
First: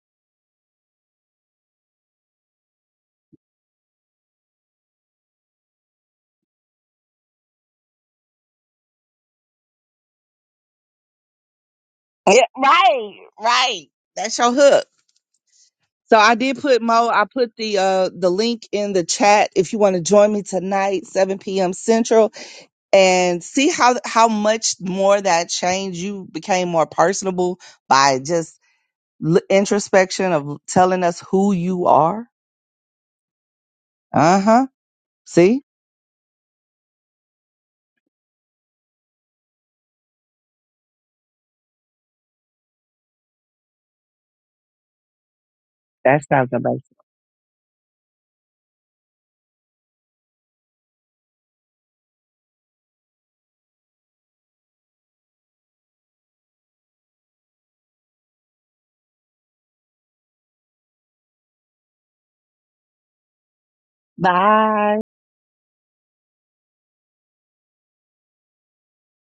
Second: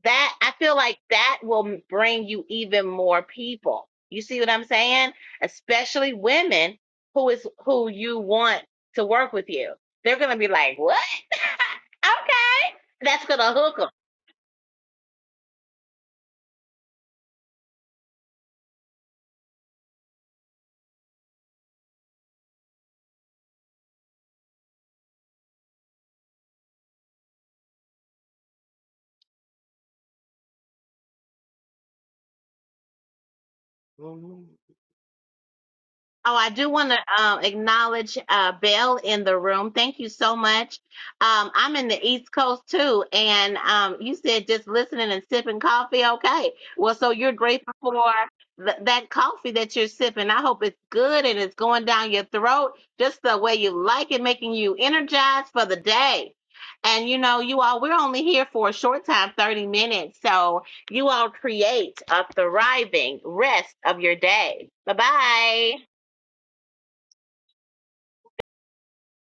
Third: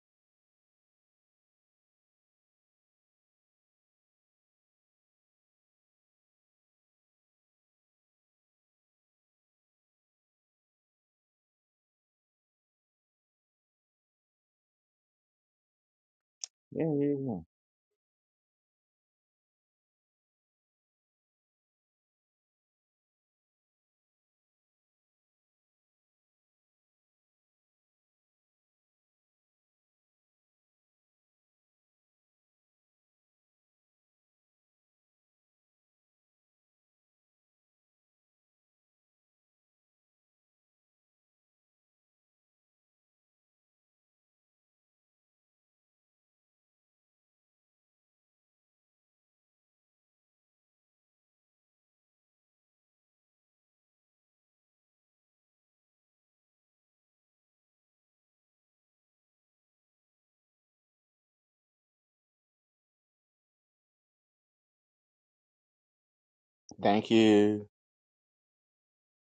Speaker 2: that I feel like that will bring you even more people. You see what I'm saying? Especially women who is who you want to work with you. They're gonna be like, "What?
Speaker 1: Yeah,
Speaker 2: okay,
Speaker 1: right,
Speaker 2: that's gonna hook
Speaker 1: right.
Speaker 2: hook
Speaker 1: That's your hook. So I did put
Speaker 3: Yeah,
Speaker 1: Mo.
Speaker 3: yeah,
Speaker 1: I
Speaker 3: yeah.
Speaker 1: put the uh the link in the chat if you want to join me tonight, 7 p.m. Central. and see how how much more that changed. You became more personable by just l- introspection of telling us who you are.
Speaker 2: them."
Speaker 1: Uh huh. See,
Speaker 2: Oh, I do want to um, acknowledge uh, Belle in the room. Thank you so much. Um, I'm in the East Coast too, and um, you said just listening and sipping coffee.
Speaker 1: that's sounds
Speaker 2: Okay,
Speaker 1: amazing.
Speaker 2: well, so you're grateful for th- that coffee that you're sipping. I hope it's good and it's going down your throat just the way you like it, making you energized for the day. And you know, you all, we're only here for a short time, 30 minutes. So you all create a thriving rest of your day.
Speaker 1: Bye.
Speaker 2: Bye bye.
Speaker 3: Thank you.